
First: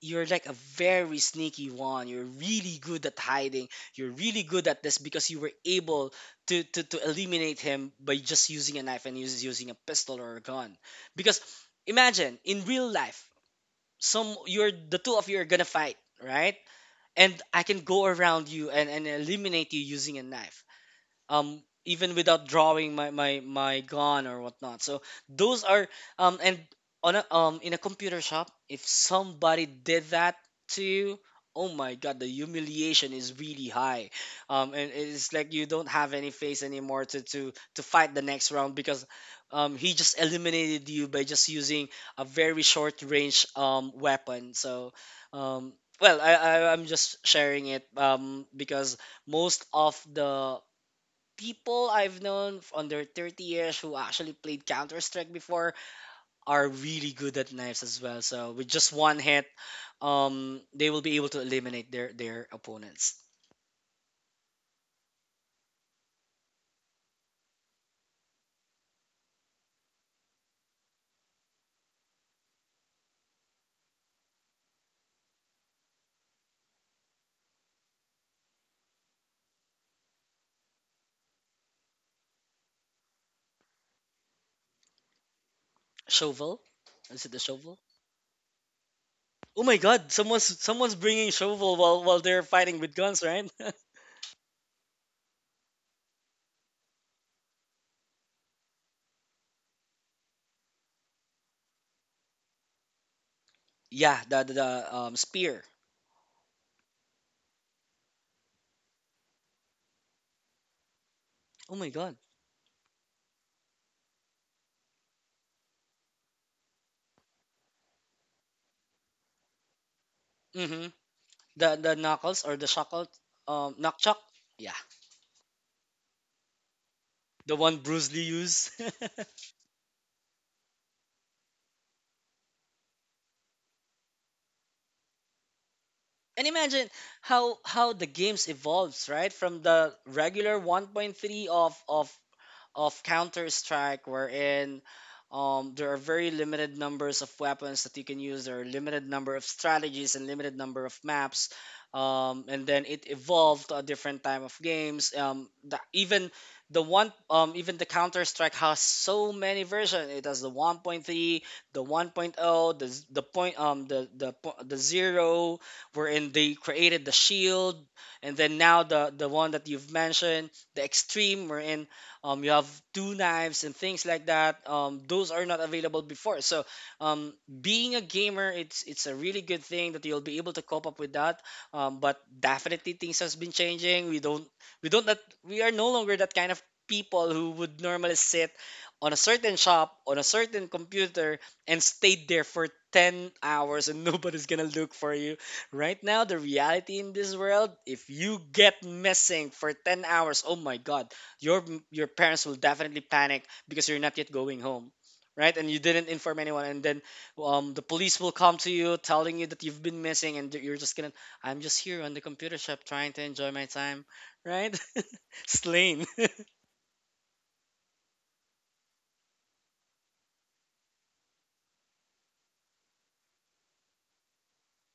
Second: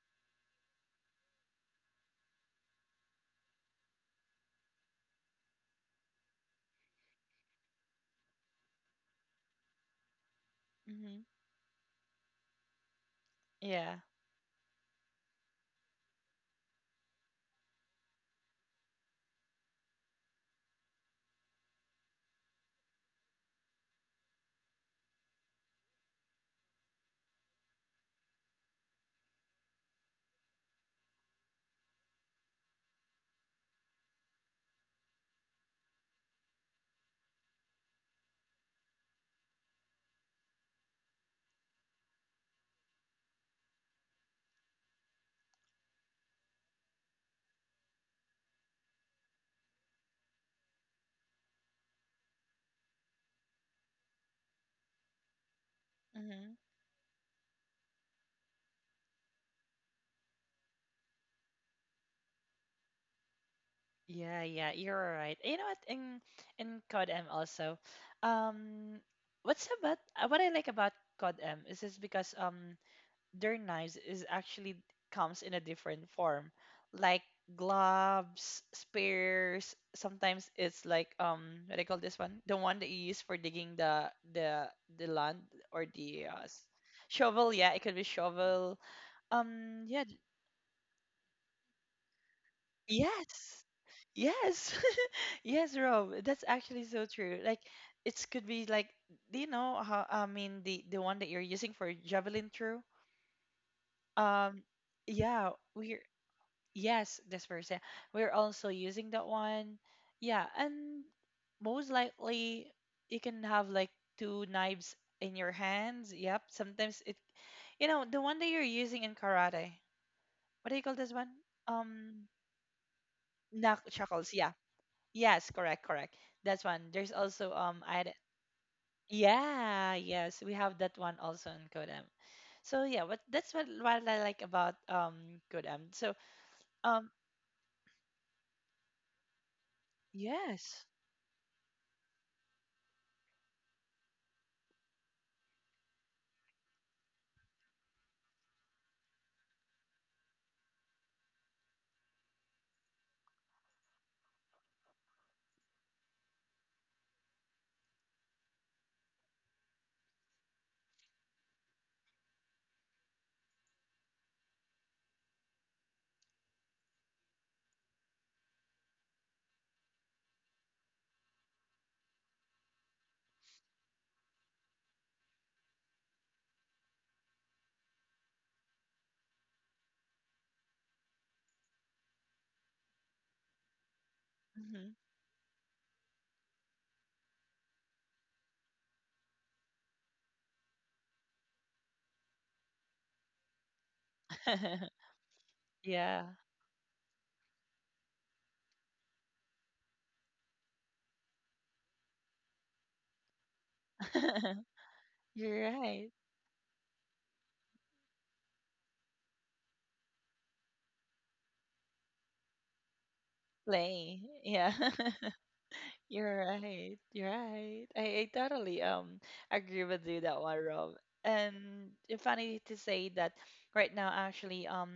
[SPEAKER 2] you're like a very sneaky one. You're really good at hiding, you're really good at this because you were able to, to, to eliminate him by just using a knife and us- using a pistol or a gun.
[SPEAKER 1] Hmm.
[SPEAKER 2] Because imagine in real life,
[SPEAKER 1] Yeah.
[SPEAKER 2] some you're the two of you are gonna fight, right? And I can go around you and, and eliminate you using a knife um even without drawing my my my gun or whatnot, so those are um and on a um in a computer shop if somebody did that to you, oh my god, the humiliation is really high, um and it's like you don't have any face anymore to to to fight the next round because um he just eliminated you by just using a very short range um weapon, so um well I, I i'm just sharing it um because most of the people I've known f- under thirty years who actually played Counter Strike before
[SPEAKER 1] Mm-hmm.
[SPEAKER 2] are really good at knives as well. So with just one hit, um, they will be able to eliminate their their opponents.
[SPEAKER 1] Yeah, yeah, you're right. You know what? In in C O D M also, um, what's about, uh, what I like about C O D M is is because um their knives is actually comes in a different form, like gloves, spears. Sometimes it's like um what do I call this one? The one that you use for digging the the the land or the, uh,
[SPEAKER 2] Shovel,
[SPEAKER 1] s-
[SPEAKER 2] is it the
[SPEAKER 1] shovel. Yeah,
[SPEAKER 2] shovel?
[SPEAKER 1] it could be shovel.
[SPEAKER 2] Oh my
[SPEAKER 1] Um, yeah,
[SPEAKER 2] God! Someone's someone's bringing shovel while while they're fighting with guns, right?
[SPEAKER 1] yes. Yes. Yes, Rob. That's actually so true. Like, it could be like, do you know how I mean the the one that you're using for javelin throw?
[SPEAKER 2] Yeah, the the,
[SPEAKER 1] Um
[SPEAKER 2] the um,
[SPEAKER 1] yeah,
[SPEAKER 2] spear.
[SPEAKER 1] we're, yes, this person. We're also using that one. Yeah, and
[SPEAKER 2] Oh my
[SPEAKER 1] most
[SPEAKER 2] God.
[SPEAKER 1] likely you can have like two knives in your hands. Yep. Sometimes it, you know, the one that you're using in karate. What do
[SPEAKER 2] Mm-hmm.
[SPEAKER 1] you call this one?
[SPEAKER 2] The the
[SPEAKER 1] Um
[SPEAKER 2] knuckles or the shackle, um,
[SPEAKER 1] knuck-
[SPEAKER 2] knock chuck.
[SPEAKER 1] chuckles. Yeah.
[SPEAKER 2] Yeah,
[SPEAKER 1] Yes, correct, correct. That's one. There's
[SPEAKER 2] the
[SPEAKER 1] also
[SPEAKER 2] one
[SPEAKER 1] um
[SPEAKER 2] Bruce
[SPEAKER 1] I,
[SPEAKER 2] Lee used.
[SPEAKER 1] yeah, yes, we have that one also in Kodam. So yeah, what that's what what I like about um Kodam. So
[SPEAKER 2] And imagine
[SPEAKER 1] um
[SPEAKER 2] how how the games evolves right from the regular
[SPEAKER 1] yes.
[SPEAKER 2] one point three of of of Counter Strike, wherein um, there are very limited numbers of weapons that you can use. There are limited number of strategies and limited number of maps. Um, and then it evolved to a different time of games. Um, the, even the one, um, even the Counter Strike has so many versions. It has the one point three, the 1.0, the z- the point, um, the the po- the zero, wherein they created the shield, and then now the the one that you've mentioned, the extreme, wherein um, you have two knives and things like that. Um, those are not available before. So um, being a gamer, it's it's a really good thing that you'll be able to cope up with that. Um, but definitely things has been changing. We don't we
[SPEAKER 1] Hmm.
[SPEAKER 2] don't that we are no longer that kind of people who would normally sit on a certain shop on a certain computer and stay there for ten hours and nobody's gonna look for you right
[SPEAKER 1] Yeah.
[SPEAKER 2] now. The reality in this world, if you get missing for ten hours, oh my god, your your parents will definitely panic because you're not yet going home, right? And
[SPEAKER 1] You're
[SPEAKER 2] you didn't
[SPEAKER 1] right.
[SPEAKER 2] inform anyone, and then um, the police will come to you telling you that you've been missing and you're just gonna, I'm just here on the computer shop trying to enjoy my time,
[SPEAKER 1] Play. Yeah.
[SPEAKER 2] right? Slain.
[SPEAKER 1] You're right. You're right. I, I totally um agree with you that one, Rob. And it's funny to say that right now, actually, um,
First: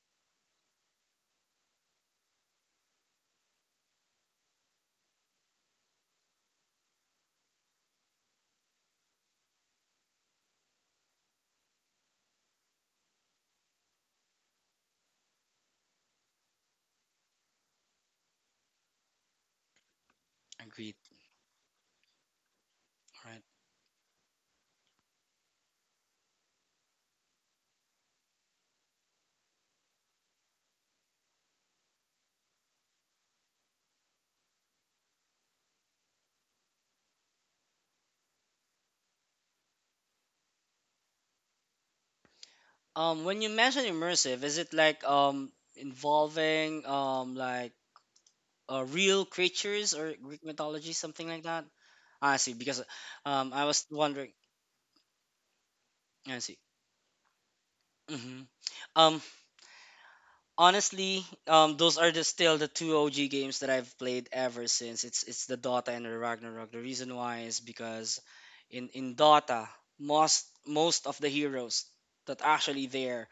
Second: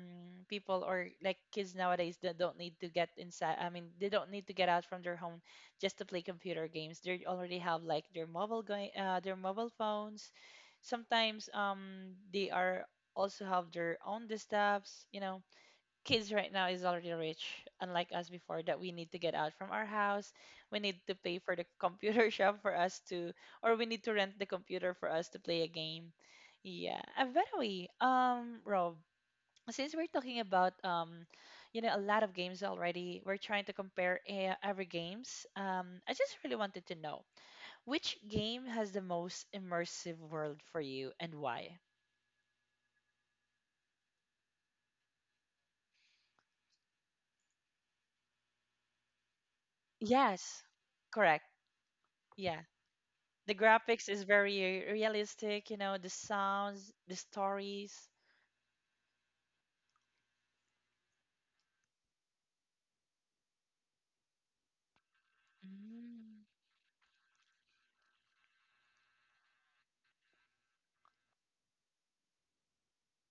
[SPEAKER 1] people, or like kids nowadays, that don't need to get inside. I mean, they don't need to get out from their home, just to play computer games. They already have like their mobile going, uh, their mobile phones. Sometimes um, they are also have their own desktops. You know, kids right now is already rich, unlike us before that we need to get out from our house. We
[SPEAKER 2] Agreed.
[SPEAKER 1] need to pay for the computer shop for us
[SPEAKER 2] All
[SPEAKER 1] to,
[SPEAKER 2] right.
[SPEAKER 1] or we need to rent the computer for us to play a game. Yeah. And by the way, um, Rob, since we're talking about, um, you know, a lot of games already, we're trying to compare, eh, every games. Um, I just really wanted to know, which game has the most immersive world for you and why?
[SPEAKER 2] Um, when you mention immersive, is it like um involving um like uh, real creatures or Greek
[SPEAKER 1] Yes.
[SPEAKER 2] mythology, something like
[SPEAKER 1] Correct.
[SPEAKER 2] that? Ah, I see.
[SPEAKER 1] Yeah.
[SPEAKER 2] Because um
[SPEAKER 1] The
[SPEAKER 2] I was
[SPEAKER 1] graphics is
[SPEAKER 2] wondering.
[SPEAKER 1] very realistic, you know, the
[SPEAKER 2] I see.
[SPEAKER 1] sounds, the stories.
[SPEAKER 2] Hmm. Um, honestly, um, those are the, still the two O G games that I've played ever since. It's it's the Dota and the
[SPEAKER 1] Mm.
[SPEAKER 2] Ragnarok. The reason why is because in in Dota, most most of the heroes that actually there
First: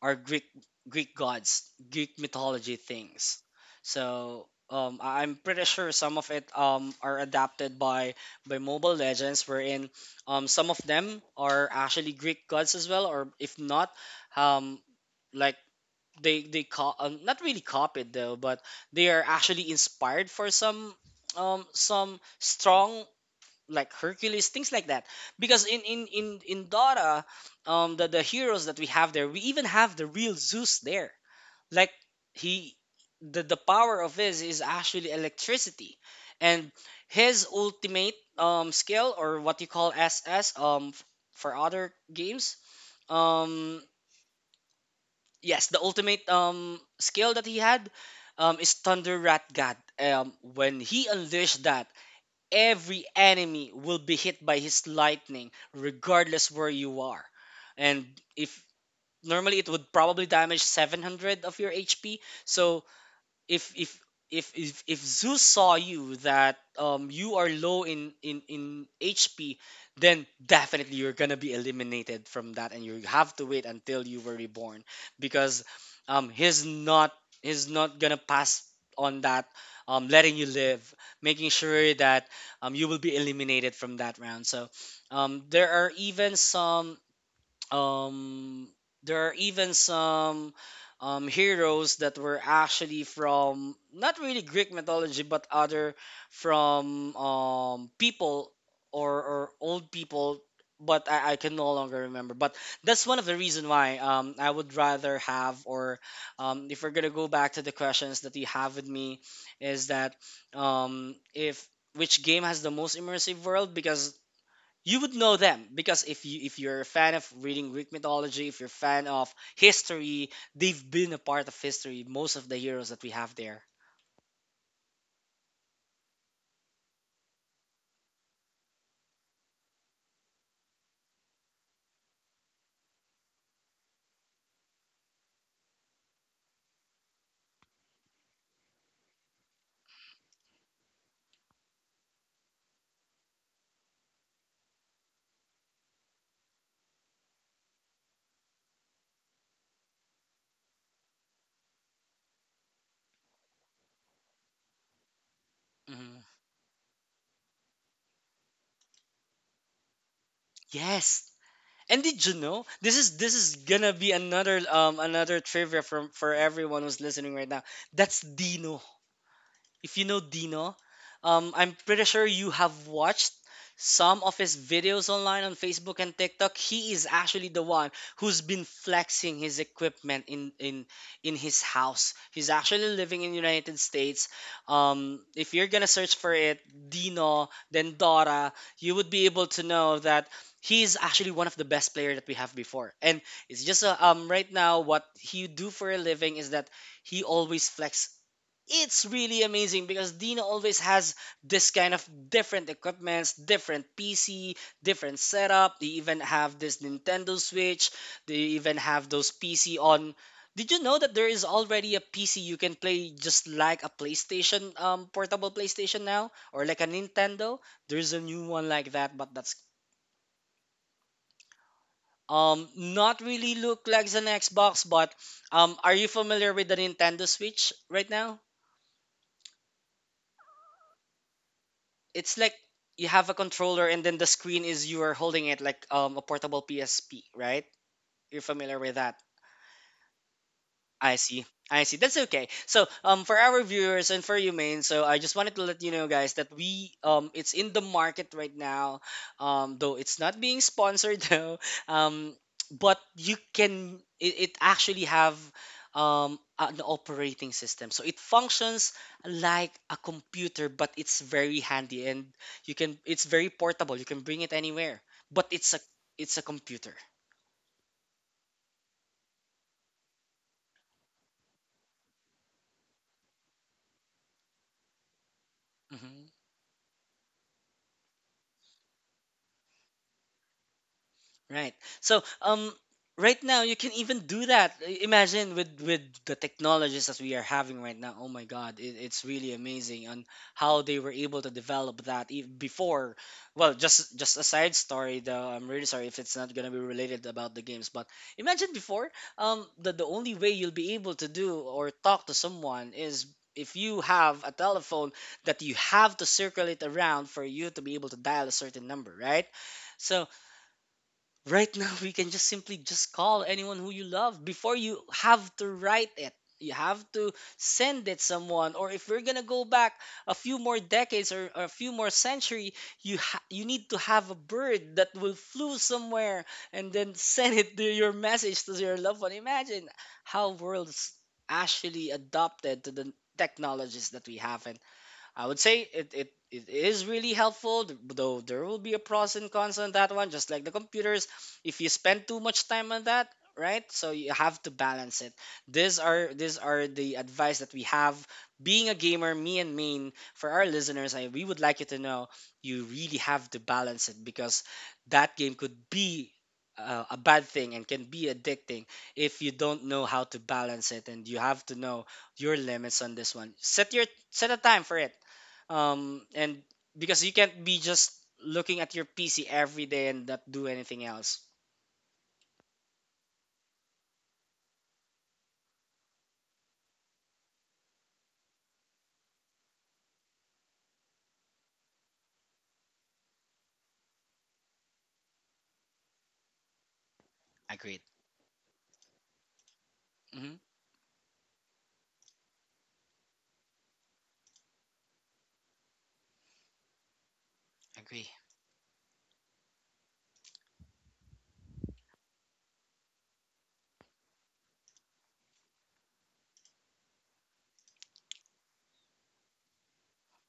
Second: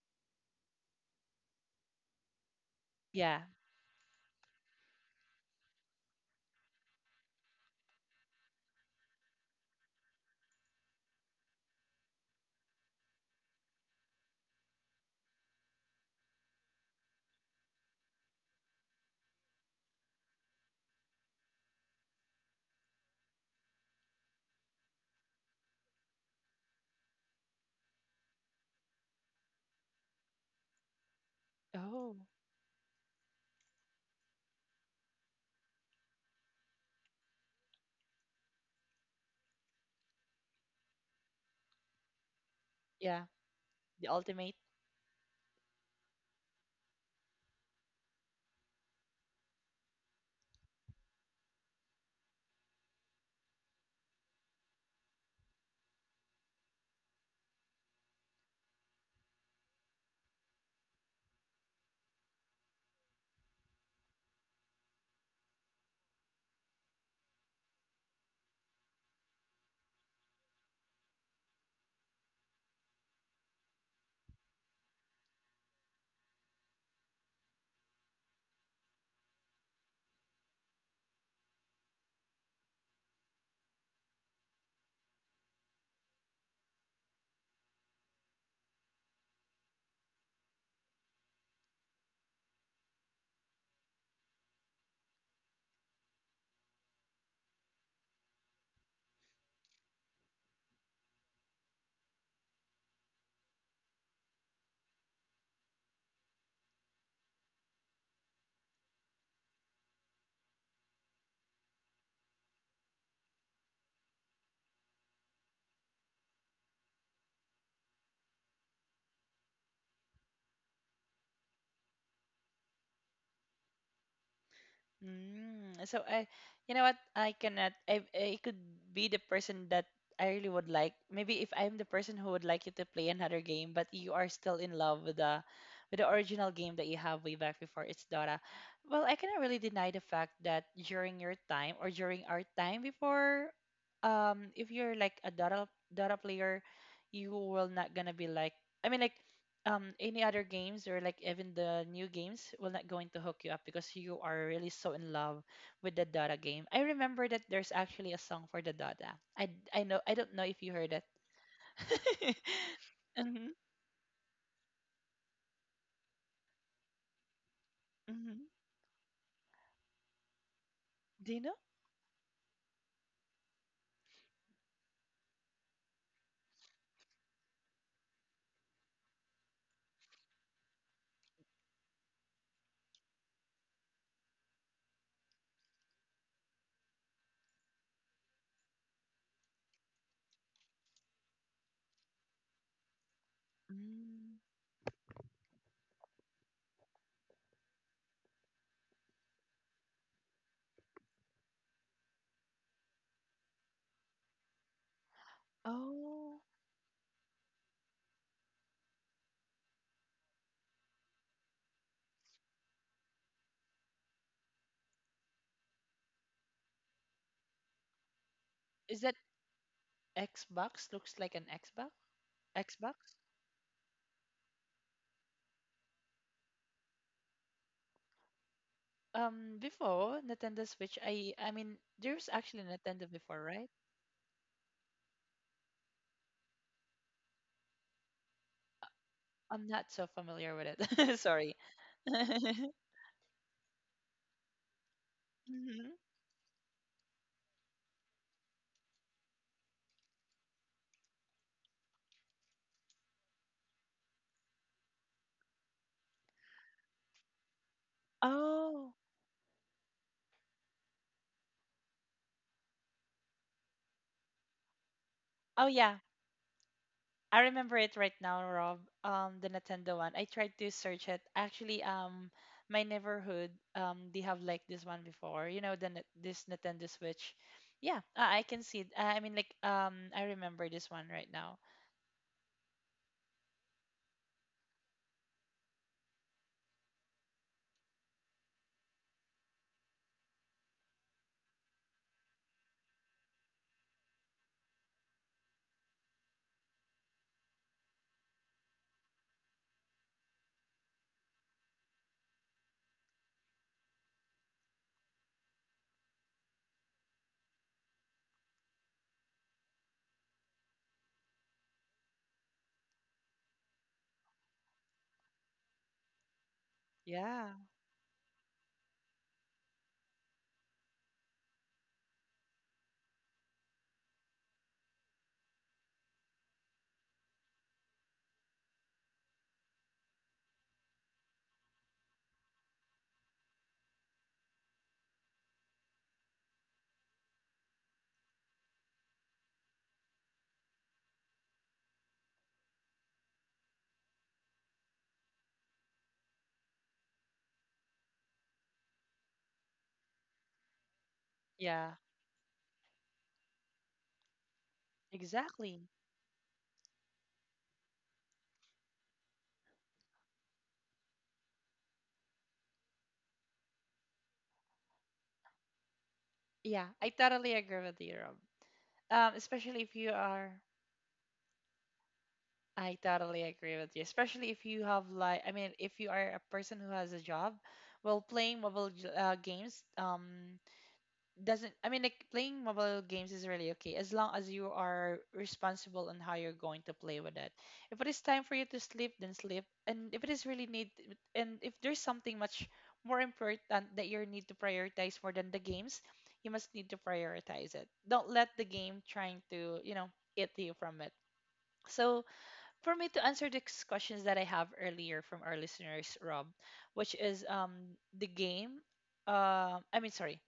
[SPEAKER 2] are Greek Greek gods, Greek mythology things.
[SPEAKER 1] Yeah.
[SPEAKER 2] So um, I- I'm pretty sure some of it um, are adapted by by Mobile Legends, wherein um, some of them are actually Greek gods as well, or if not, um, like they they co- um, not really copied though, but they are actually inspired for some um some strong, like Hercules things like that. Because in in in in Dora, um the the heroes that we have there, we even have the real Zeus there. Like
[SPEAKER 1] Oh,
[SPEAKER 2] he the the power of his is actually electricity, and his ultimate um skill or what you call S S um f- for other games.
[SPEAKER 1] yeah.
[SPEAKER 2] Um,
[SPEAKER 1] The ultimate.
[SPEAKER 2] yes, the ultimate um skill that he had um is Thunder Rat God. Um, when he unleashed that, every enemy will be hit by his lightning, regardless where you are. And if normally it would probably damage seven hundred of your H P, so if if if if, if Zeus saw you that um you are low in in in H P, then definitely you're gonna be eliminated from that, and you have to wait until you were reborn because um he's not he's not gonna pass on that um letting you live, making sure that um you will be eliminated from that round. So um, there are even some um there are even some um, heroes that were actually from not really Greek mythology but other from um, people or, or old people, but I, I can no longer remember, but that's one of the reason why um, I would rather have or um, if we're gonna go back to the questions that you have with me, is that um, if which game has the most immersive world, because you would know them because if you if you're a fan of reading Greek mythology, if you're a fan of history, they've been a part of history. Most of the heroes that we have there.
[SPEAKER 1] Mm, so I, you know what? I cannot. I I could be the person that I really would like. Maybe if I'm the person who would like you to play another game, but you are still in love with the with the original game that you have way back before. It's Dota. Well, I cannot really deny the fact that during your time, or during our time before, um, if you're like a Dota Dota player, you will not gonna be like. I mean, like, um any other games, or like even the new games, will not going to hook you up, because you are really so in love with the
[SPEAKER 2] Hmm.
[SPEAKER 1] Dota game. I remember that there's actually a song for the Dota. I I know, I don't know if you heard it.
[SPEAKER 2] Yes. And did you know, this is this
[SPEAKER 1] Mm-hmm,
[SPEAKER 2] is gonna be another um another trivia from for everyone who's listening right now. That's
[SPEAKER 1] mm-hmm.
[SPEAKER 2] Dino. If you know Dino,
[SPEAKER 1] Do you
[SPEAKER 2] um,
[SPEAKER 1] know?
[SPEAKER 2] I'm pretty sure you have watched some of his videos online on Facebook and TikTok. He is actually the one who's been flexing his equipment in in in his house. He's actually living in United States. Um, if you're gonna search for it, Dino, then Dora, you would be able to know that he's actually one of the best player that we have before. And it's just uh, um
[SPEAKER 1] Mm.
[SPEAKER 2] right now what he do for a living is that he always flex. It's really amazing because Dina always has this kind of different equipments, different P C, different setup. They even
[SPEAKER 1] Oh,
[SPEAKER 2] have this Nintendo Switch. They even have those P C on. Did you know that there is already a P C you can play just like a PlayStation, um, portable PlayStation now, or like a Nintendo? There's a new one like
[SPEAKER 1] is that
[SPEAKER 2] that, but that's
[SPEAKER 1] Xbox? Looks like an Xbox.
[SPEAKER 2] um
[SPEAKER 1] Xbox.
[SPEAKER 2] not really look like an Xbox. But um, Are you familiar with the Nintendo Switch right now?
[SPEAKER 1] Um, before Nintendo Switch, I I mean, there's
[SPEAKER 2] It's like
[SPEAKER 1] actually
[SPEAKER 2] you
[SPEAKER 1] Nintendo
[SPEAKER 2] have a
[SPEAKER 1] before, right?
[SPEAKER 2] controller and then the screen is you are holding it like um, a portable P S P, right? You're familiar with that.
[SPEAKER 1] I'm not so familiar with
[SPEAKER 2] I
[SPEAKER 1] it.
[SPEAKER 2] see.
[SPEAKER 1] Sorry.
[SPEAKER 2] I see. That's okay. So, um, for our viewers and for you, main. So, I just wanted to let you
[SPEAKER 1] Mhm.
[SPEAKER 2] know, guys, that we um, it's in the market right now. Um, though it's not being sponsored though. Um, but you can. It, it actually have um an operating system, so it functions
[SPEAKER 1] Oh.
[SPEAKER 2] like a computer, but it's very handy and you can. It's very portable. You can bring it anywhere, but
[SPEAKER 1] Oh
[SPEAKER 2] it's a
[SPEAKER 1] yeah,
[SPEAKER 2] it's a computer.
[SPEAKER 1] I remember it right now, Rob. Um, the Nintendo one. I tried to search it. Actually, um, my neighborhood, um, they have like this one before. You know, the Ni-
[SPEAKER 2] Mm-hmm.
[SPEAKER 1] this Nintendo Switch. Yeah, uh, I can see it. Uh, I mean, like, um, I remember this one right now.
[SPEAKER 2] Right. So, um, right now you can even do that. I- Imagine with with the technologies that we are having right now. Oh my God, it, it's really amazing on how they were able to develop that ev- before. Well, just just a side story though. I'm really sorry if it's not gonna be related about the games, but imagine before, um, the the only way you'll be able to do or talk to someone is if you have a telephone that you have to circle it around for you to be able to dial a certain number, right? So right now, we can just simply just call anyone who you love before you have to write it. You have to
[SPEAKER 1] Yeah,
[SPEAKER 2] send it someone, or if we're gonna go back a few more decades or, or a few more century, you ha- you need to have a bird that will flew somewhere and then send it to your message to your loved one. Imagine how worlds actually adopted to the technologies that we have. I would say it, it, it is really helpful, th- though there will be a pros and cons on that one, just like the computers. If you spend too much time on that, right? So you have to balance it. These are these are the advice that we have. Being a gamer, me and Main, for our listeners, I, we would like you
[SPEAKER 1] yeah,
[SPEAKER 2] to know you really have to balance it because that game could
[SPEAKER 1] exactly.
[SPEAKER 2] be uh, a bad thing and can be addicting if you don't know how to balance it and you have to know your limits on this one. Set your set a time for it um and
[SPEAKER 1] Yeah, I
[SPEAKER 2] because you
[SPEAKER 1] totally
[SPEAKER 2] can't be
[SPEAKER 1] agree with
[SPEAKER 2] just
[SPEAKER 1] you, Rob.
[SPEAKER 2] looking at your
[SPEAKER 1] Um,
[SPEAKER 2] PC
[SPEAKER 1] especially
[SPEAKER 2] every
[SPEAKER 1] if
[SPEAKER 2] day
[SPEAKER 1] you
[SPEAKER 2] and not
[SPEAKER 1] are,
[SPEAKER 2] do anything else.
[SPEAKER 1] I totally agree with you. Especially if you have like, I mean, if you are a person who has a job, well, playing mobile j- uh, games, um, doesn't, I mean, like, playing mobile games is really okay, as long as you are responsible on how you're going to play with it.
[SPEAKER 2] Agreed.
[SPEAKER 1] If it is time for you to sleep, then sleep. And if it is
[SPEAKER 2] Mm-hmm.
[SPEAKER 1] really need, and if there's something much more important that you need to prioritize more than the games, you must need to prioritize it.
[SPEAKER 2] Agree.
[SPEAKER 1] Don't let the game trying to, you know, eat you from it. So for me to answer these questions that I have earlier from our listeners, Rob, which is um the game uh, I mean, sorry,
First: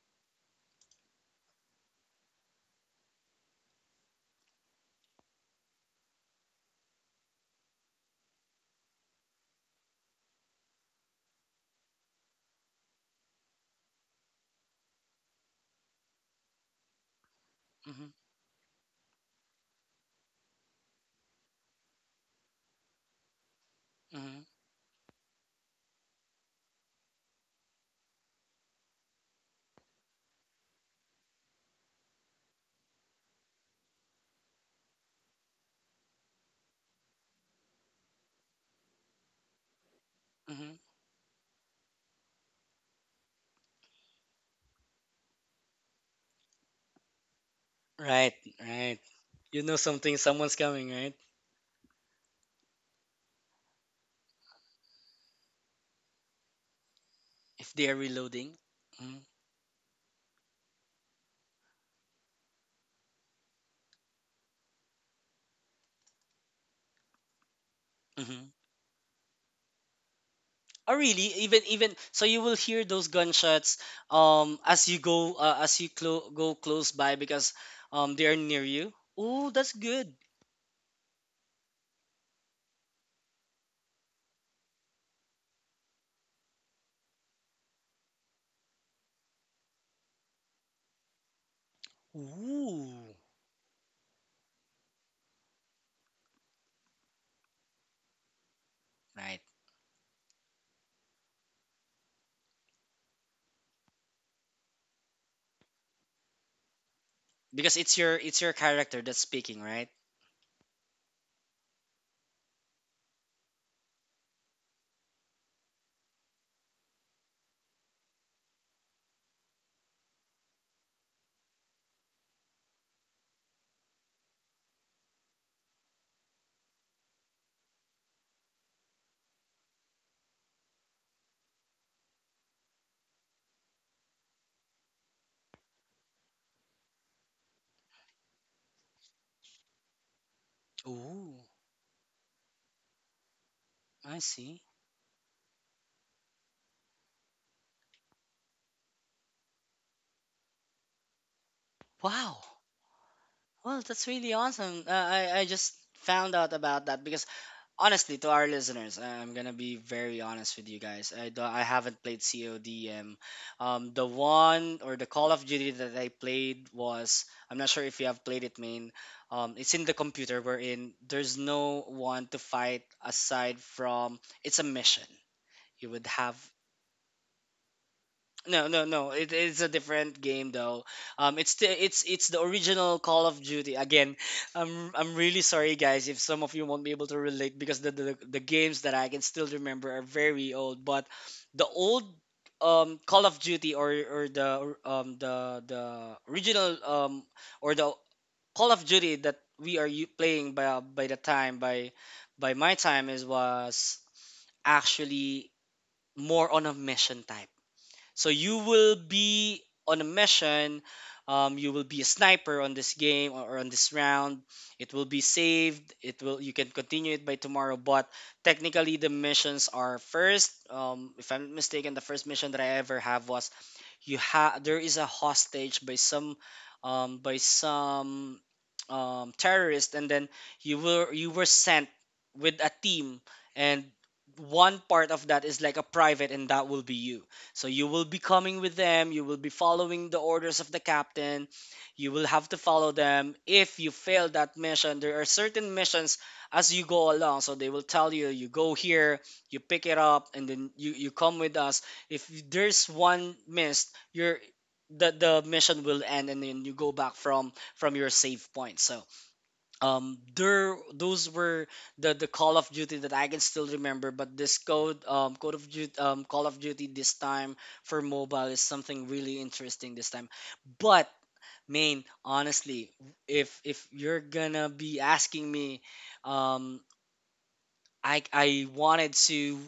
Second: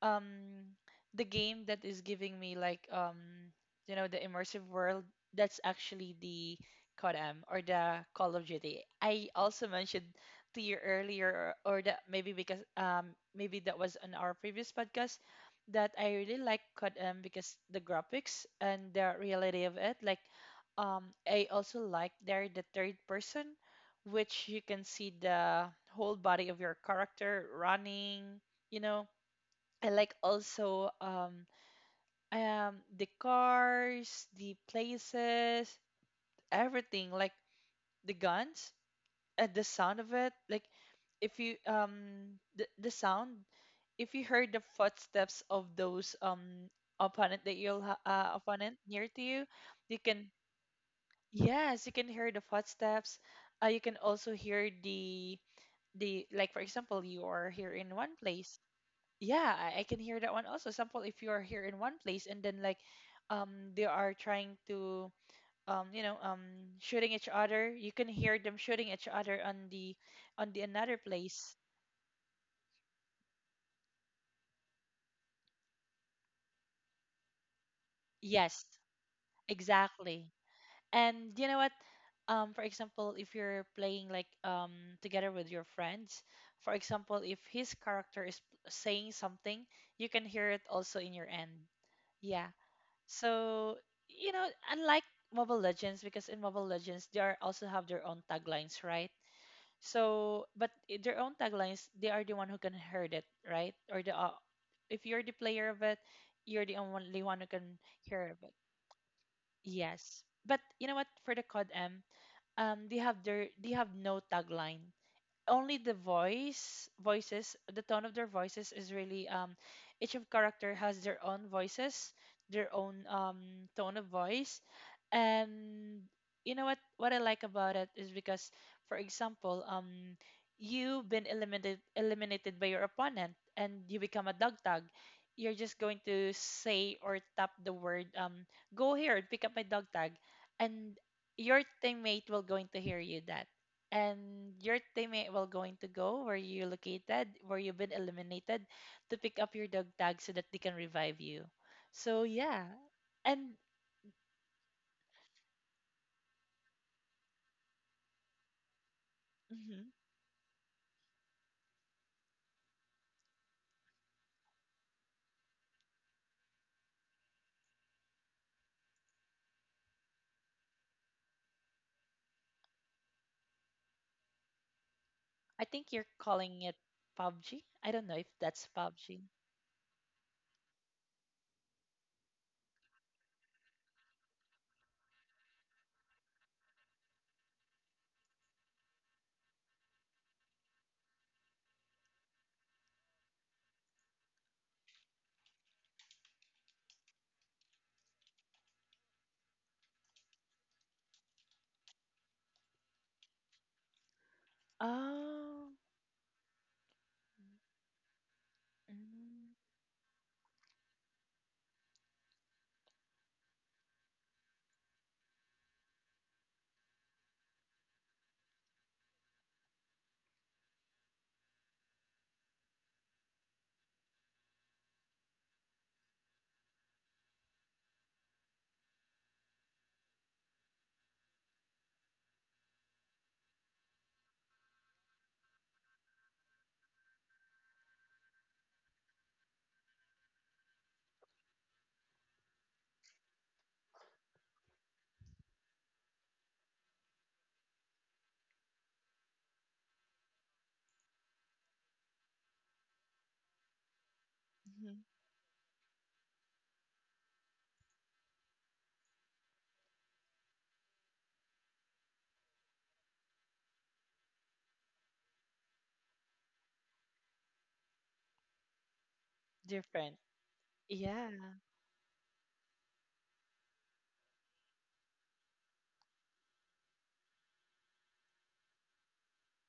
[SPEAKER 1] um the game that is giving me like um you know the immersive world, that's actually the C O D M or the Call of Duty. I also mentioned to you earlier or, or that maybe because um maybe that was on our previous podcast that I really like C O D M because the
[SPEAKER 2] Mm-hmm.
[SPEAKER 1] graphics and the reality of it. Like, um I also like there the third person,
[SPEAKER 2] Mm-hmm.
[SPEAKER 1] which you can see the whole body of your character running you know I like also um um the cars, the places, everything, like the guns and the sound of it. Like,
[SPEAKER 2] Mm-hmm.
[SPEAKER 1] if you um the, the sound, if you heard the footsteps of those um opponent that you'll ha- uh,
[SPEAKER 2] Right.
[SPEAKER 1] opponent
[SPEAKER 2] Right.
[SPEAKER 1] near to you,
[SPEAKER 2] You know,
[SPEAKER 1] you
[SPEAKER 2] something,
[SPEAKER 1] can,
[SPEAKER 2] someone's coming, right?
[SPEAKER 1] yes, you can hear the footsteps. Uh, you can also hear the the like, for example, you are here
[SPEAKER 2] If
[SPEAKER 1] in
[SPEAKER 2] they are
[SPEAKER 1] one
[SPEAKER 2] reloading.
[SPEAKER 1] place.
[SPEAKER 2] Mm-hmm.
[SPEAKER 1] Yeah, I, I can hear that one also. Example, if you are here in one place and then, like, um they are trying to um you know um shooting each other, you can hear
[SPEAKER 2] Mm-hmm.
[SPEAKER 1] them shooting each other on the on the
[SPEAKER 2] Oh
[SPEAKER 1] another
[SPEAKER 2] really,
[SPEAKER 1] place.
[SPEAKER 2] even even so you will hear those gunshots um as you go uh, as you clo- go close by because um they are near
[SPEAKER 1] Yes,
[SPEAKER 2] you. Oh, that's good.
[SPEAKER 1] exactly. And you know what? Um for example, if you're playing, like, um together with your friends, for example, if his character is saying something, you can hear it also in your end. Yeah.
[SPEAKER 2] Ooh,
[SPEAKER 1] So, you know, unlike Mobile Legends, because in Mobile Legends they are also have their own taglines, right?
[SPEAKER 2] right,
[SPEAKER 1] So, but i- their own taglines, they are the one who can heard it, right? Or the uh, if you're the player of it, you're the only one who can
[SPEAKER 2] because it's your
[SPEAKER 1] hear of
[SPEAKER 2] it's your
[SPEAKER 1] it.
[SPEAKER 2] character that's speaking, right?
[SPEAKER 1] Yes. But you know what? For the CodM, um, they have their they have no tagline, only the voice voices, the tone of their voices is really um each of character has their own voices, their own um tone of voice. And you know what what I like about it is because, for example, um you've been eliminated eliminated by your opponent and you become a dog tag, you're just going to say or tap the word, um go here and pick up my dog tag. And
[SPEAKER 2] Ooh.
[SPEAKER 1] your teammate will going to hear you that,
[SPEAKER 2] I
[SPEAKER 1] and
[SPEAKER 2] see.
[SPEAKER 1] your teammate will going to go where you located, where you've been eliminated, to pick up your dog tag so that they can revive you. So
[SPEAKER 2] Wow.
[SPEAKER 1] yeah, and
[SPEAKER 2] Well, that's really awesome. Uh, I I just found out about that because honestly, to our listeners, uh, I'm gonna be
[SPEAKER 1] mhm,
[SPEAKER 2] very honest with you guys. I do, I haven't played C O D M. Um, the one or the Call of Duty that I played was I'm not sure if you have played it, main. Um, it's in the computer wherein there's no one to fight aside from it's a mission.
[SPEAKER 1] I think
[SPEAKER 2] You
[SPEAKER 1] you're
[SPEAKER 2] would have.
[SPEAKER 1] calling it P U B G. I don't know if that's
[SPEAKER 2] No, no, no.
[SPEAKER 1] P U B G.
[SPEAKER 2] It is a different game though. Um, it's the it's it's the original Call of Duty. Again, I'm I'm really sorry guys if some of you won't be able to relate because the the, the games that I can still remember are very old. But the old um Call of Duty or or the um the the original um or the Call of Duty that we are u- playing by by the time by by my time is was actually
[SPEAKER 1] Oh,
[SPEAKER 2] more on a mission type, so you will
[SPEAKER 1] mm,
[SPEAKER 2] be on a mission. Um, you will be a sniper on this game or or on this round. It will be saved. It will you can continue it by tomorrow. But technically, the missions are first. Um, if I'm not mistaken, the first mission that I ever have was you have there is a hostage by some um, by some um, terrorist, and then you were you were sent with a team, and one part of that is like a private, and that will be you. So you will be coming with them, you will be following the orders of the captain, you will have to follow them. If you fail that mission, there are certain missions as you go along. So they will tell you, you go here, you pick it up, and then you, you come with us. If there's one missed, you're
[SPEAKER 1] mhm,
[SPEAKER 2] the, the mission will end and then you go back from from your save point. So um there, those were the the call of Duty that I can still remember. But this code um code of duty um Call of Duty this time for mobile is something really interesting this
[SPEAKER 1] different.
[SPEAKER 2] time. But
[SPEAKER 1] Yeah,
[SPEAKER 2] main honestly, if if you're gonna be asking me, um i i wanted to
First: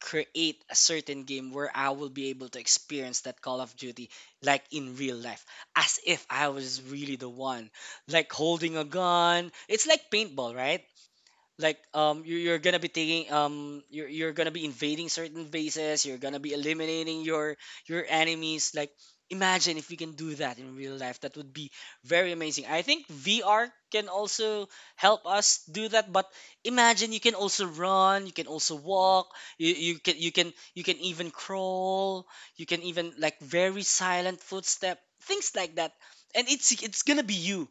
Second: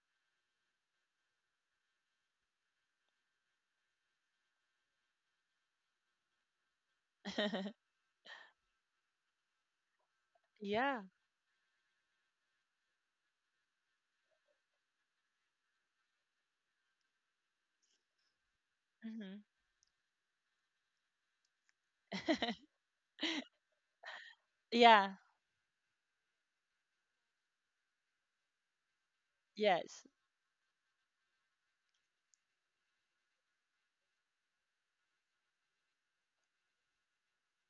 [SPEAKER 2] create a certain game where I will be able to experience that Call of Duty like in real life, as if I was really the one like holding a gun. It's like paintball, right?
[SPEAKER 1] yeah,
[SPEAKER 2] Like um you you're gonna be taking, um you're, you're gonna be invading certain bases, you're gonna be eliminating your your enemies like
[SPEAKER 1] mhm.
[SPEAKER 2] imagine if we can do that in real life. That would be very amazing. I think VR can also
[SPEAKER 1] yeah.
[SPEAKER 2] help us do that. But imagine you can also run, you can also walk, you, you
[SPEAKER 1] Yes.
[SPEAKER 2] can you can you can even crawl, you can even like very silent footstep, things like that. And it's it's gonna be you.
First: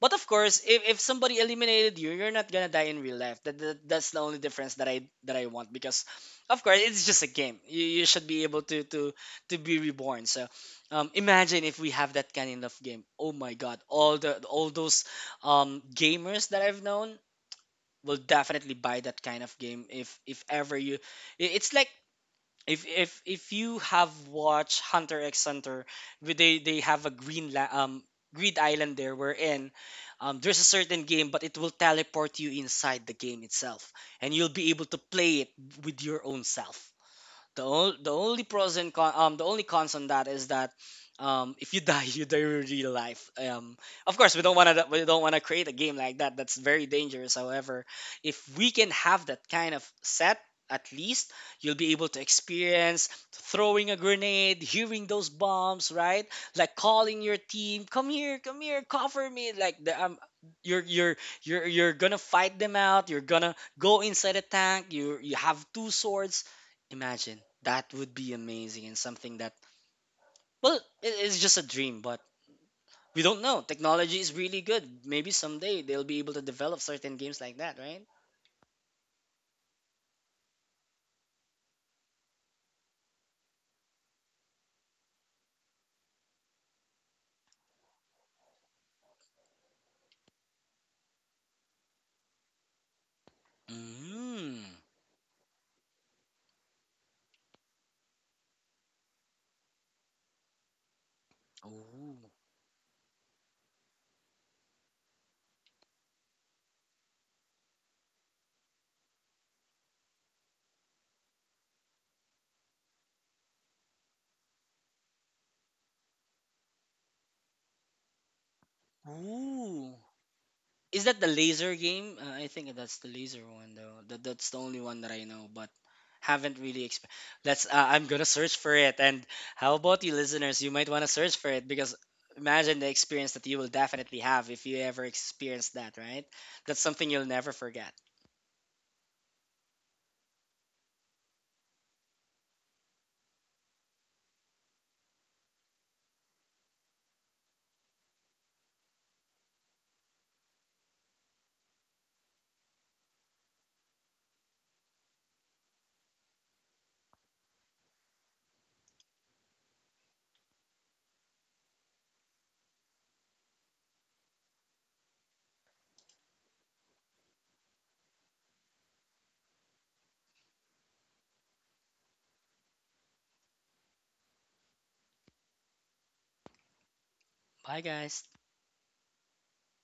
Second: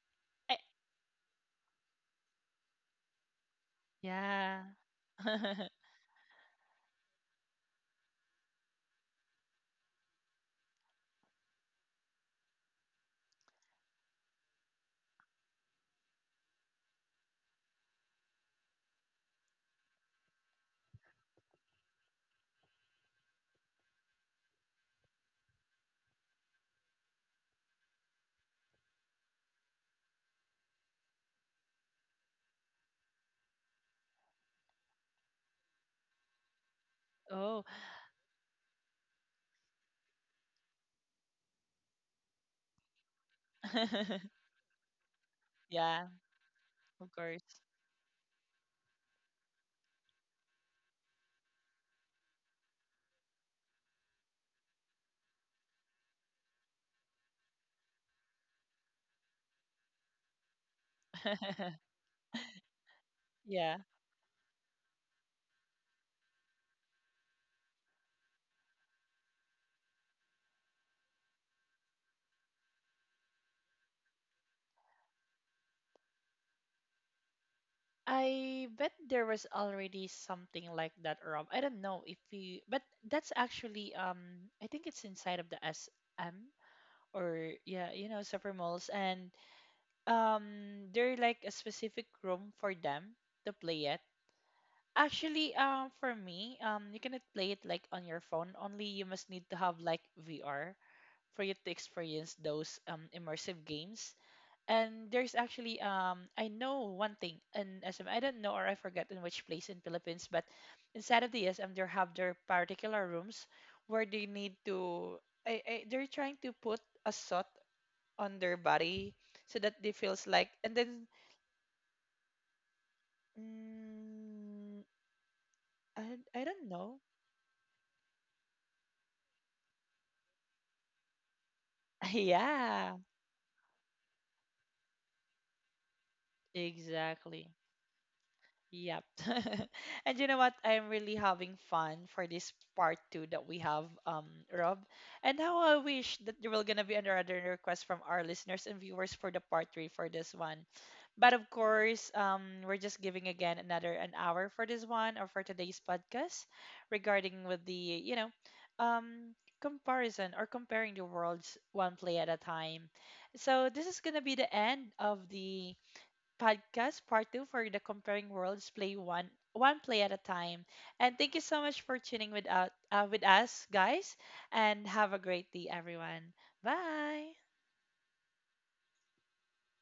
[SPEAKER 2] But of
[SPEAKER 1] I,
[SPEAKER 2] course, if, if somebody eliminated you, you're not gonna die in real life. That, that that's the only
[SPEAKER 1] yeah.
[SPEAKER 2] difference that I that I want because, of course, it's just a game. You, you should be able to to to be reborn. So, um, imagine if we have that kind of game. Oh my God! All the all those um gamers that I've known will definitely buy that kind of game if if ever you. i- It's like if if if you have watched Hunter X Hunter, where they they have a green la- um grid island there wherein um, there's a certain game, but it will teleport you inside the game itself, and you'll be able to play it with your own self.
[SPEAKER 1] oh.
[SPEAKER 2] The only the only pros and con um the only cons on that is that um if you die you die in real life. Um of course we don't want to we don't want to create a game
[SPEAKER 1] yeah.
[SPEAKER 2] like that. That's very
[SPEAKER 1] Of
[SPEAKER 2] dangerous.
[SPEAKER 1] course.
[SPEAKER 2] However, if we can have that kind of set, at least you'll be able to experience throwing a grenade, hearing those bombs, right? Like calling your team, come here, come here, cover me. Like the um, you're you're you're you're gonna fight them out. You're gonna
[SPEAKER 1] yeah.
[SPEAKER 2] go inside a tank. You you have two swords. Imagine that would be amazing and something that, well, it is just a dream, but we don't know. Technology is really good. Maybe someday they'll be able to develop certain games like that, right?
[SPEAKER 1] I bet there was already something like that, Rob. I don't know if you, but that's actually, um, I think it's inside of the S M, or yeah, you know, super malls, and um, they're like a specific room for them to play it.
[SPEAKER 2] Mm.
[SPEAKER 1] Actually, um, for me, um, you cannot play it like on your phone. Only you must need to have like V R for you to
[SPEAKER 2] Ooh.
[SPEAKER 1] experience those um immersive games. And there's actually um I know one thing in S M, I don't know or I forget in which place in Philippines, but inside of the S M they have their particular rooms where they need to, I, I, they're trying to put a salt on their body so that they
[SPEAKER 2] Ooh.
[SPEAKER 1] feels like, and
[SPEAKER 2] Is
[SPEAKER 1] then
[SPEAKER 2] that the laser game? Uh, I think that's the laser one though. That that's the only
[SPEAKER 1] mm,
[SPEAKER 2] one that I know, but
[SPEAKER 1] I, I
[SPEAKER 2] haven't
[SPEAKER 1] don't
[SPEAKER 2] really
[SPEAKER 1] know.
[SPEAKER 2] exp- Let's uh, I'm going to search for it. And how about you listeners? You might want to search for it because imagine the
[SPEAKER 1] Yeah,
[SPEAKER 2] experience that you will definitely have if you ever experience that, right? That's something you'll
[SPEAKER 1] exactly.
[SPEAKER 2] never forget.
[SPEAKER 1] Yep. And you know what? I'm really having fun for this part two that we have, um, Rob. And how I wish that there will gonna be another request from our listeners and viewers for the part three for this one. But of course, um, we're just giving again another an hour for this one or for today's podcast regarding with the, you know, um, comparison or comparing the worlds one play at a time. So this is gonna be the end of the podcast part two for the Comparing Worlds Play One One Play at a Time. And thank you so much for tuning with out uh, with us, guys, and have a great day, everyone. Bye.
[SPEAKER 2] Bye guys.